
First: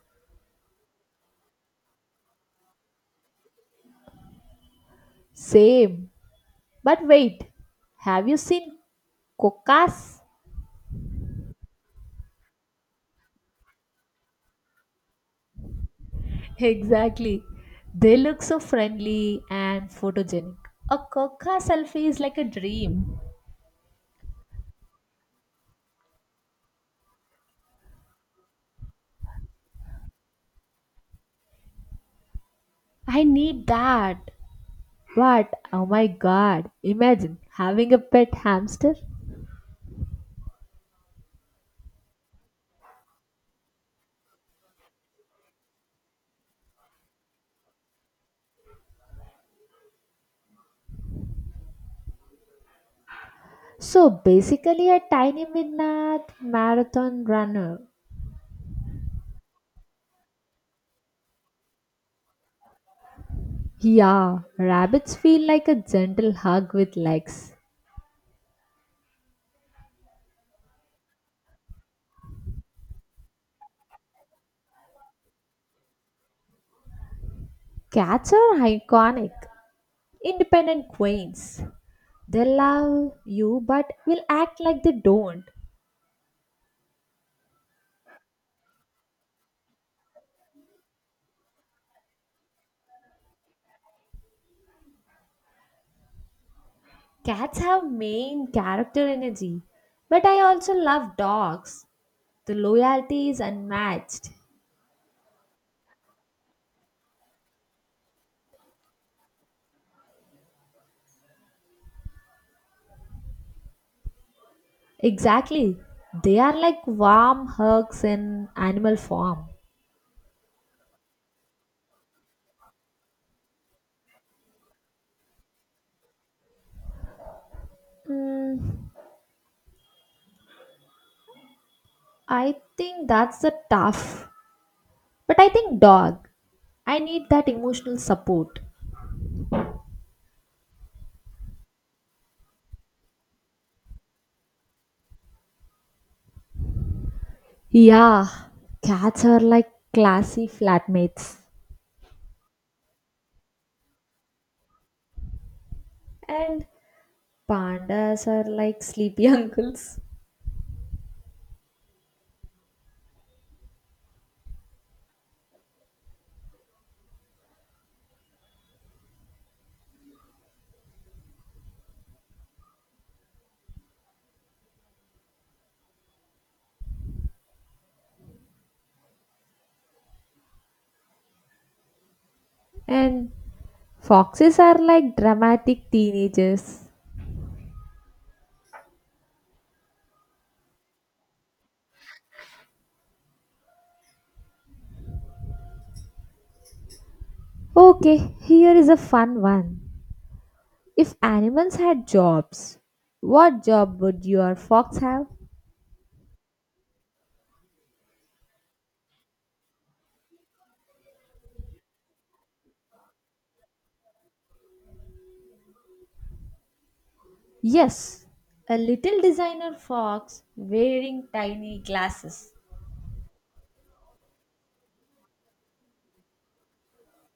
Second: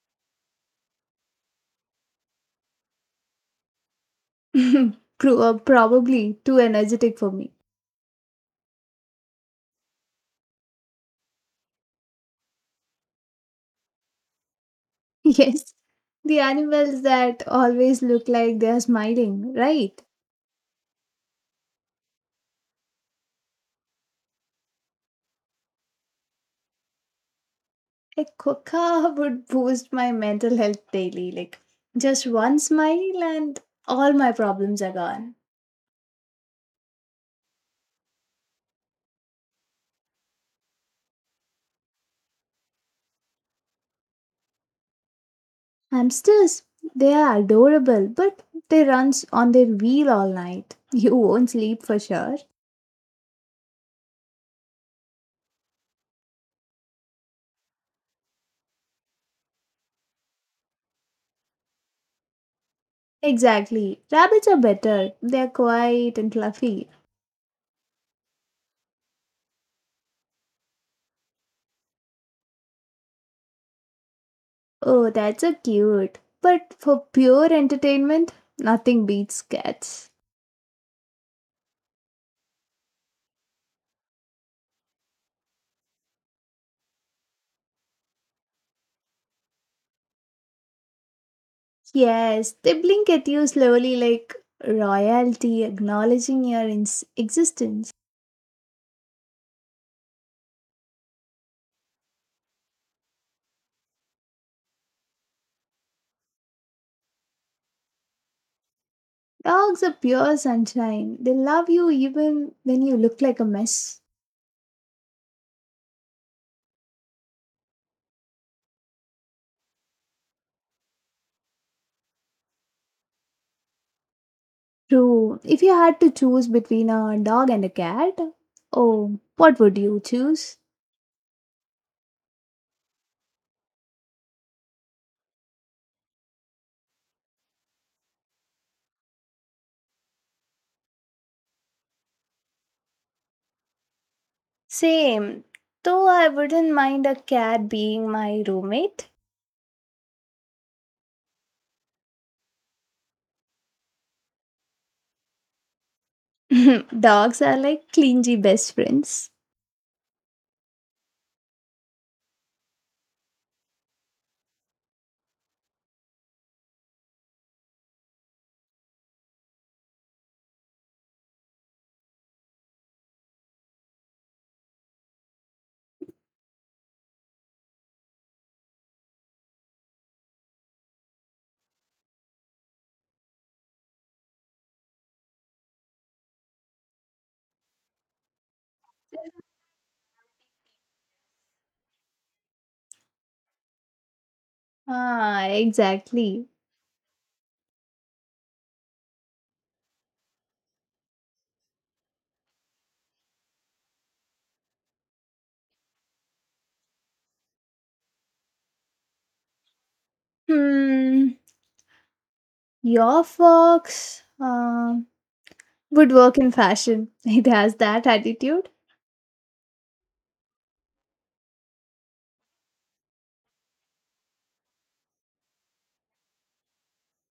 Speaker 2: Same.
Speaker 1: Probably too
Speaker 2: But
Speaker 1: energetic for
Speaker 2: wait,
Speaker 1: me.
Speaker 2: have you seen cocas?
Speaker 1: Yes. The animals
Speaker 2: Exactly.
Speaker 1: that always
Speaker 2: They
Speaker 1: look
Speaker 2: look so
Speaker 1: like they're
Speaker 2: friendly
Speaker 1: smiling,
Speaker 2: and
Speaker 1: right?
Speaker 2: photogenic. A coca selfie is like a dream.
Speaker 1: A quokka would boost my mental health daily. Like, just one smile
Speaker 2: I
Speaker 1: and
Speaker 2: need
Speaker 1: all my
Speaker 2: that.
Speaker 1: problems are gone.
Speaker 2: What? Oh my god. Imagine having a pet hamster.
Speaker 1: Hamsters, they are adorable, but they run on their wheel all night. You won't sleep for sure.
Speaker 2: So basically a tiny midnight marathon runner.
Speaker 1: Exactly.
Speaker 2: Yeah,
Speaker 1: Rabbits are better.
Speaker 2: rabbits feel
Speaker 1: They're
Speaker 2: like a
Speaker 1: quiet
Speaker 2: gentle
Speaker 1: and
Speaker 2: hug
Speaker 1: fluffy.
Speaker 2: with legs.
Speaker 1: Oh, that's so cute. But for pure entertainment,
Speaker 2: Cats are
Speaker 1: nothing
Speaker 2: iconic,
Speaker 1: beats cats.
Speaker 2: independent queens. They love you but will act like they don't.
Speaker 1: Yes, they blink at you slowly like royalty acknowledging your
Speaker 2: Cats have
Speaker 1: existence.
Speaker 2: main character energy, but I also love dogs. The loyalty is unmatched.
Speaker 1: Dogs are pure sunshine. They love you even when you look like a mess.
Speaker 2: Exactly. They are like warm hugs in animal form.
Speaker 1: True. If you had to choose between a dog and a cat,
Speaker 2: Mm,
Speaker 1: oh, what would you choose?
Speaker 2: I think that's the tough. But I think dog. I need that emotional support.
Speaker 1: Same. Though I wouldn't mind a cat being
Speaker 2: Yeah,
Speaker 1: my roommate.
Speaker 2: cats are like classy flatmates. And
Speaker 1: Dogs are like
Speaker 2: pandas
Speaker 1: clingy
Speaker 2: are
Speaker 1: best
Speaker 2: like sleepy
Speaker 1: friends.
Speaker 2: uncles. And foxes are like dramatic teenagers.
Speaker 1: Ah, exactly.
Speaker 2: Okay, here is a fun one. If animals had jobs, what job would your fox have?
Speaker 1: Hmm. Your fox would work in fashion. It has that
Speaker 2: Yes,
Speaker 1: attitude.
Speaker 2: a little designer fox wearing tiny glasses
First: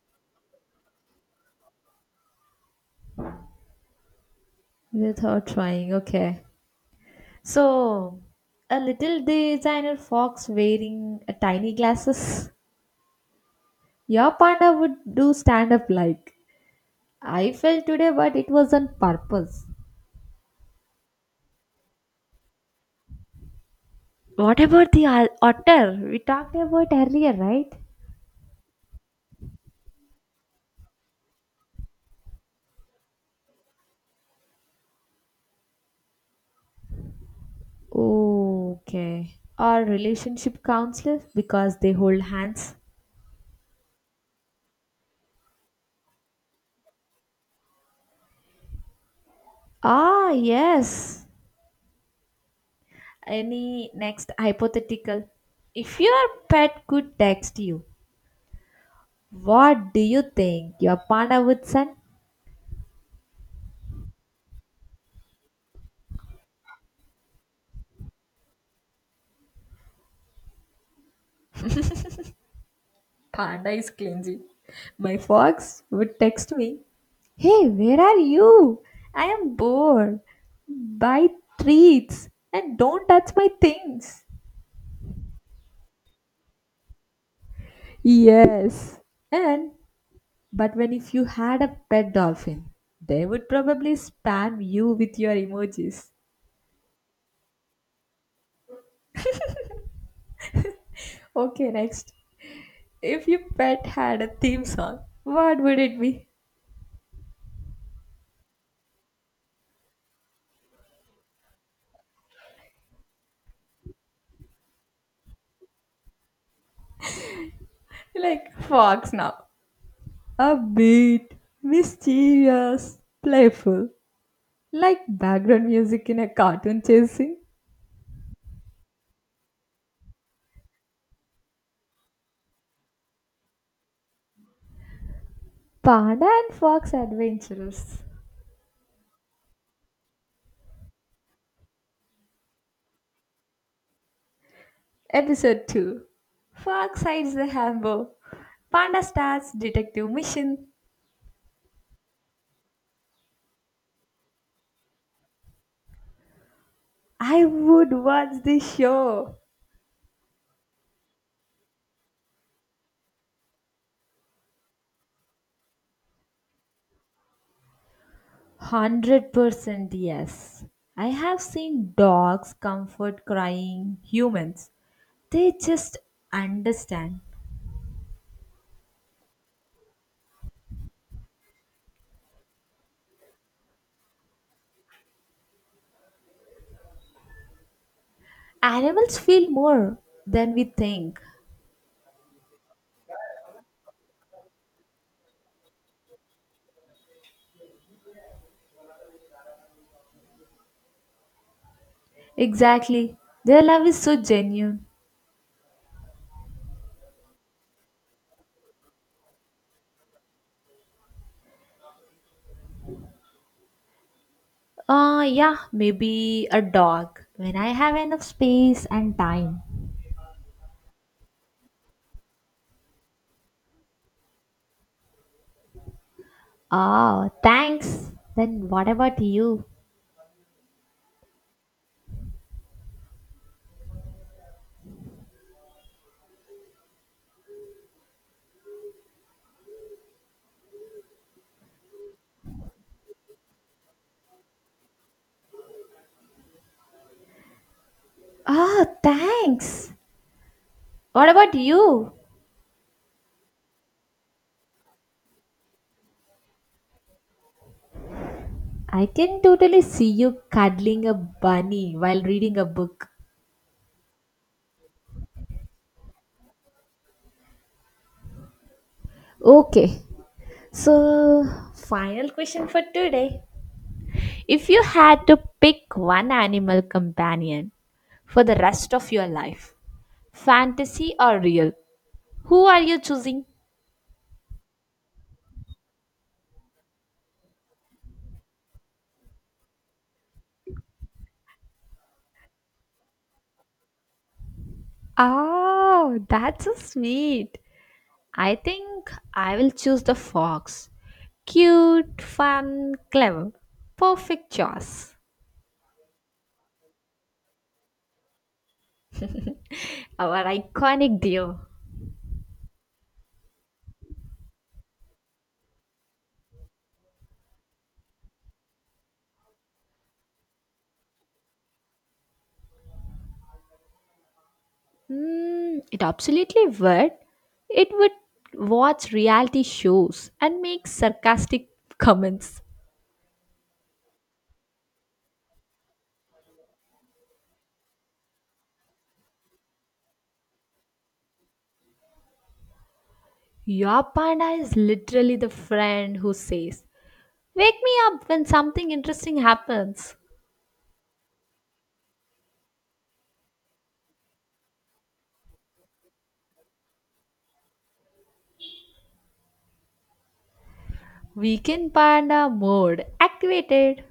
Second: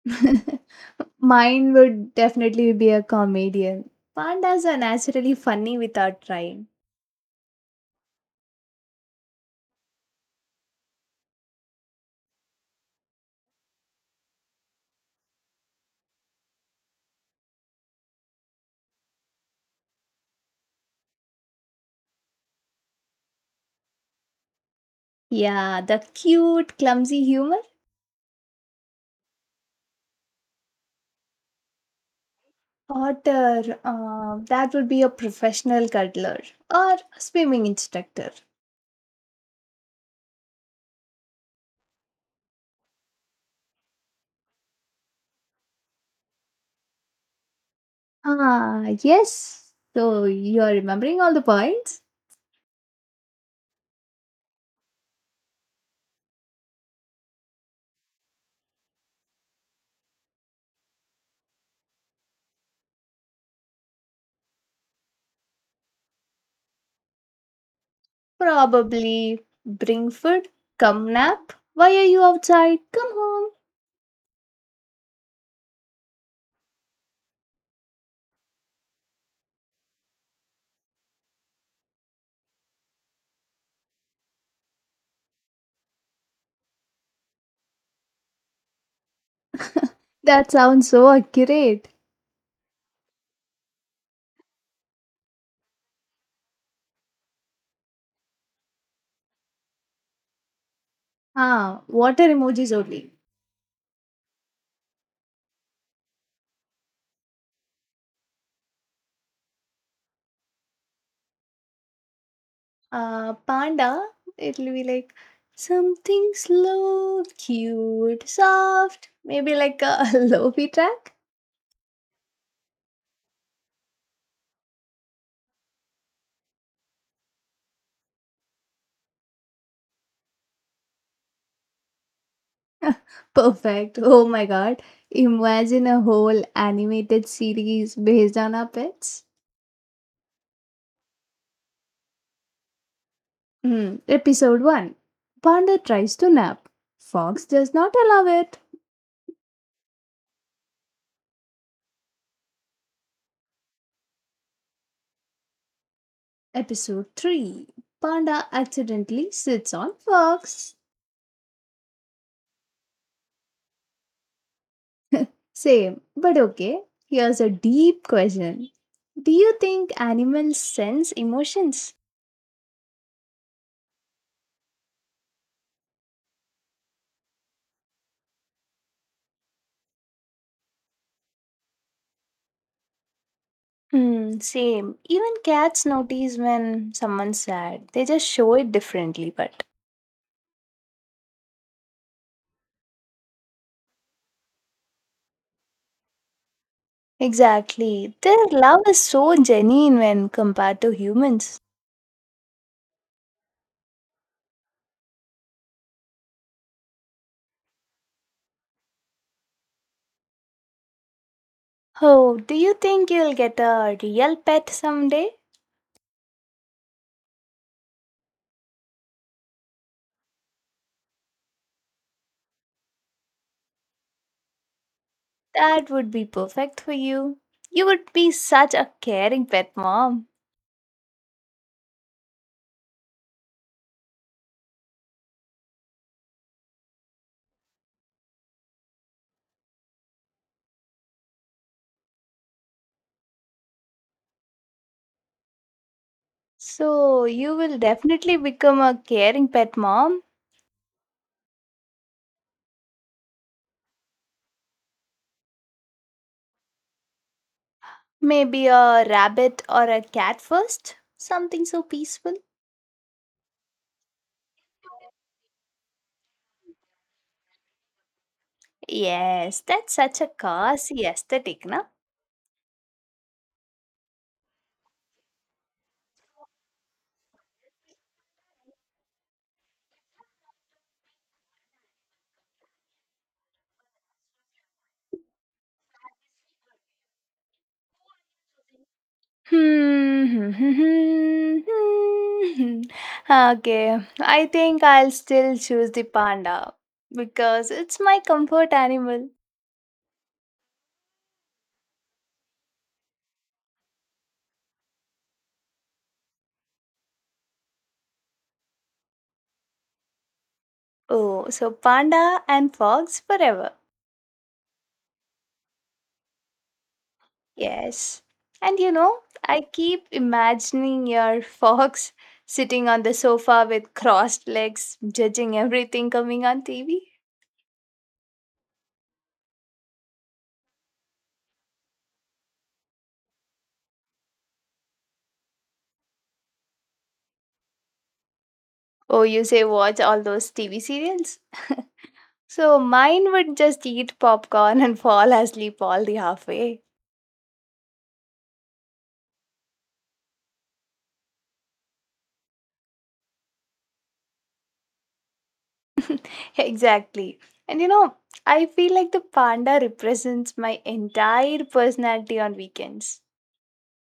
Speaker 1: Mine would definitely be a comedian. Pandas are naturally
Speaker 2: without
Speaker 1: funny
Speaker 2: trying.
Speaker 1: without
Speaker 2: Okay.
Speaker 1: trying.
Speaker 2: So, a little designer fox wearing a tiny glasses. Your panda would do stand up like, I fell today, but it was on purpose. What about the
Speaker 1: Yeah, the
Speaker 2: otter we talked
Speaker 1: cute,
Speaker 2: about
Speaker 1: clumsy
Speaker 2: earlier,
Speaker 1: humor.
Speaker 2: right?
Speaker 1: Otter, that would be a professional cuddler or a swimming instructor.
Speaker 2: Oh, okay. Or relationship counselors because they hold hands.
Speaker 1: Ah, yes. So
Speaker 2: Ah,
Speaker 1: you're remembering
Speaker 2: yes.
Speaker 1: all the points?
Speaker 2: Any next hypothetical? If your pet could text you, what do you think your panda would send?
Speaker 1: Probably bring food, come nap. Why are you outside? Come home.
Speaker 2: Panda is clingy. My fox would text me, hey, where are you? I am bored. Buy treats and don't touch my things. Yes. And
Speaker 1: That
Speaker 2: but
Speaker 1: sounds
Speaker 2: when
Speaker 1: so
Speaker 2: if you had a
Speaker 1: accurate.
Speaker 2: pet dolphin, they would probably spam you with your emojis. Okay,
Speaker 1: Ah,
Speaker 2: next.
Speaker 1: water emojis only.
Speaker 2: If your pet had a theme song, what would it be?
Speaker 1: Panda, it'll be like something slow, cute,
Speaker 2: Like
Speaker 1: soft,
Speaker 2: Fox now.
Speaker 1: maybe like a lofi track.
Speaker 2: Upbeat, mischievous, playful. Like background music in a cartoon chasing.
Speaker 1: Perfect. Oh my god. Imagine a
Speaker 2: Panda
Speaker 1: whole
Speaker 2: and Fox
Speaker 1: animated series
Speaker 2: Adventurous.
Speaker 1: based on our pets. Hmm. Episode 1,
Speaker 2: Episode
Speaker 1: Panda
Speaker 2: 2.
Speaker 1: tries to nap.
Speaker 2: Fox hides
Speaker 1: Fox
Speaker 2: the
Speaker 1: does not
Speaker 2: Hambo.
Speaker 1: allow it.
Speaker 2: Panda starts detective mission.
Speaker 1: Episode
Speaker 2: I
Speaker 1: 3,
Speaker 2: would watch
Speaker 1: Panda
Speaker 2: this
Speaker 1: accidentally
Speaker 2: show.
Speaker 1: sits on Fox. Same, but okay. Here's a deep question. Do you think
Speaker 2: 100%
Speaker 1: animals
Speaker 2: yes. I
Speaker 1: sense
Speaker 2: have
Speaker 1: emotions?
Speaker 2: seen dogs comfort crying humans. They just understand.
Speaker 1: Hmm, same. Even cats notice when someone's sad. They just show it
Speaker 2: Animals
Speaker 1: differently,
Speaker 2: feel
Speaker 1: but.
Speaker 2: more than we think.
Speaker 1: Exactly. Their love is so genuine when compared to humans.
Speaker 2: Exactly. Their love is so genuine.
Speaker 1: Oh, do you think you'll get a real pet someday?
Speaker 2: Yeah, maybe a dog. When I have enough space and time.
Speaker 1: That would be perfect for
Speaker 2: Oh,
Speaker 1: you. You
Speaker 2: thanks.
Speaker 1: would be
Speaker 2: Then
Speaker 1: such
Speaker 2: what
Speaker 1: a
Speaker 2: about
Speaker 1: caring
Speaker 2: you?
Speaker 1: pet mom. So, you will definitely become
Speaker 2: Ah,
Speaker 1: a caring pet
Speaker 2: thanks.
Speaker 1: mom.
Speaker 2: What about you?
Speaker 1: Maybe a
Speaker 2: I can
Speaker 1: rabbit
Speaker 2: totally
Speaker 1: or a
Speaker 2: see
Speaker 1: cat
Speaker 2: you
Speaker 1: first?
Speaker 2: cuddling a
Speaker 1: Something so
Speaker 2: bunny while
Speaker 1: peaceful?
Speaker 2: reading a book.
Speaker 1: Yes, that's
Speaker 2: Okay.
Speaker 1: such a cozy
Speaker 2: So,
Speaker 1: aesthetic, na?
Speaker 2: final question for today. If you had to pick one animal companion for the rest of your life, fantasy or real, who are you choosing?
Speaker 1: Hmm. Okay, I think I'll still choose the
Speaker 2: Oh, that's
Speaker 1: panda
Speaker 2: so sweet.
Speaker 1: because it's my
Speaker 2: I
Speaker 1: comfort
Speaker 2: think
Speaker 1: animal.
Speaker 2: I will choose the fox. Cute, fun, clever. Perfect choice. Our iconic
Speaker 1: Oh,
Speaker 2: deer.
Speaker 1: so panda and fox forever. Yes. And I keep imagining your fox sitting on the sofa with crossed legs, judging
Speaker 2: Mm, it
Speaker 1: everything coming on
Speaker 2: absolutely
Speaker 1: TV.
Speaker 2: would. It would watch reality shows and make sarcastic comments.
Speaker 1: Oh, you say watch all those TV serials? So mine would just
Speaker 2: Your
Speaker 1: eat
Speaker 2: panda is
Speaker 1: popcorn and fall
Speaker 2: literally the
Speaker 1: asleep all the
Speaker 2: friend who
Speaker 1: halfway.
Speaker 2: says, wake me up when something interesting happens.
Speaker 1: Exactly. And I feel like the panda represents my entire
Speaker 2: Weekend
Speaker 1: personality
Speaker 2: panda
Speaker 1: on
Speaker 2: mode
Speaker 1: weekends.
Speaker 2: activated.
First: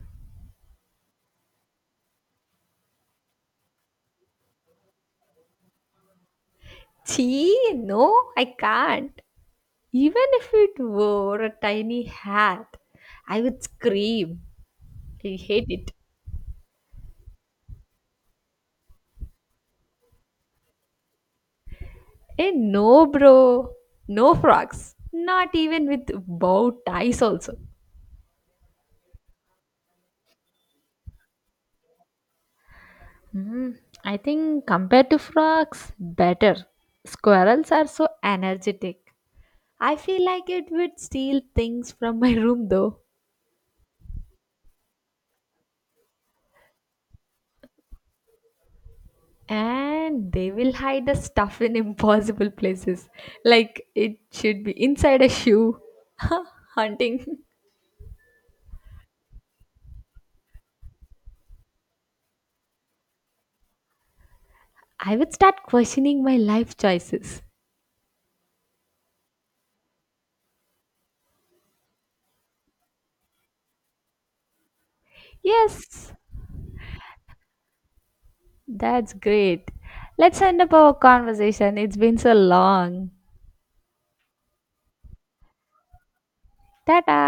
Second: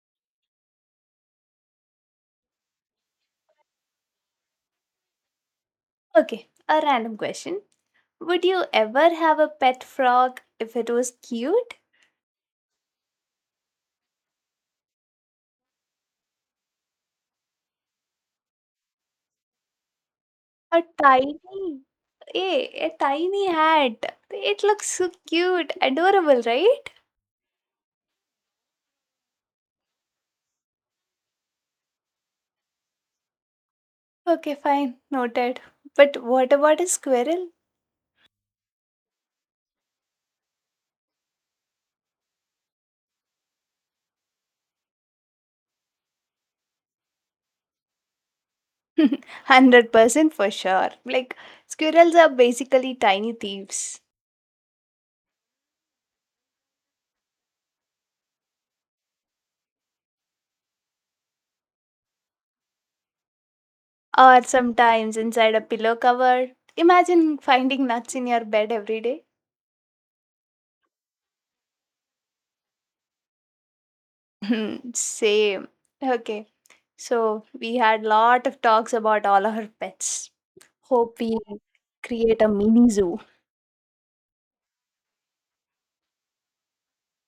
Speaker 1: Okay, a random question.
Speaker 2: Gee, no, I
Speaker 1: Would you ever
Speaker 2: can't.
Speaker 1: have a pet
Speaker 2: Even
Speaker 1: frog
Speaker 2: if
Speaker 1: if
Speaker 2: it
Speaker 1: it was
Speaker 2: wore a
Speaker 1: cute?
Speaker 2: tiny hat, I would scream. I hate it.
Speaker 1: A tiny,
Speaker 2: Hey,
Speaker 1: eh? A
Speaker 2: no,
Speaker 1: tiny
Speaker 2: bro.
Speaker 1: hat.
Speaker 2: No
Speaker 1: It looks
Speaker 2: frogs.
Speaker 1: so
Speaker 2: Not
Speaker 1: cute,
Speaker 2: even with
Speaker 1: adorable,
Speaker 2: bow
Speaker 1: right?
Speaker 2: ties, also. Hmm, I
Speaker 1: Okay,
Speaker 2: think
Speaker 1: fine,
Speaker 2: compared to
Speaker 1: noted.
Speaker 2: frogs,
Speaker 1: But what
Speaker 2: better.
Speaker 1: about a squirrel?
Speaker 2: Squirrels are so energetic. I feel like it would steal things from my room though. And
Speaker 1: 100% for
Speaker 2: they will
Speaker 1: sure.
Speaker 2: hide the
Speaker 1: Like,
Speaker 2: stuff in
Speaker 1: squirrels are
Speaker 2: impossible
Speaker 1: basically
Speaker 2: places.
Speaker 1: tiny
Speaker 2: Like
Speaker 1: thieves.
Speaker 2: it should be inside a shoe. Hunting.
Speaker 1: Or sometimes
Speaker 2: I would
Speaker 1: inside a
Speaker 2: start
Speaker 1: pillow
Speaker 2: questioning my
Speaker 1: cover.
Speaker 2: life
Speaker 1: Imagine
Speaker 2: choices.
Speaker 1: finding nuts in your bed every day. Same.
Speaker 2: Yes,
Speaker 1: Okay. So we had lot of talks
Speaker 2: that's
Speaker 1: about all our
Speaker 2: great.
Speaker 1: pets.
Speaker 2: Let's end up our
Speaker 1: Hope we
Speaker 2: conversation. It's been so
Speaker 1: create a mini
Speaker 2: long.
Speaker 1: zoo.
Speaker 2: Ta ta.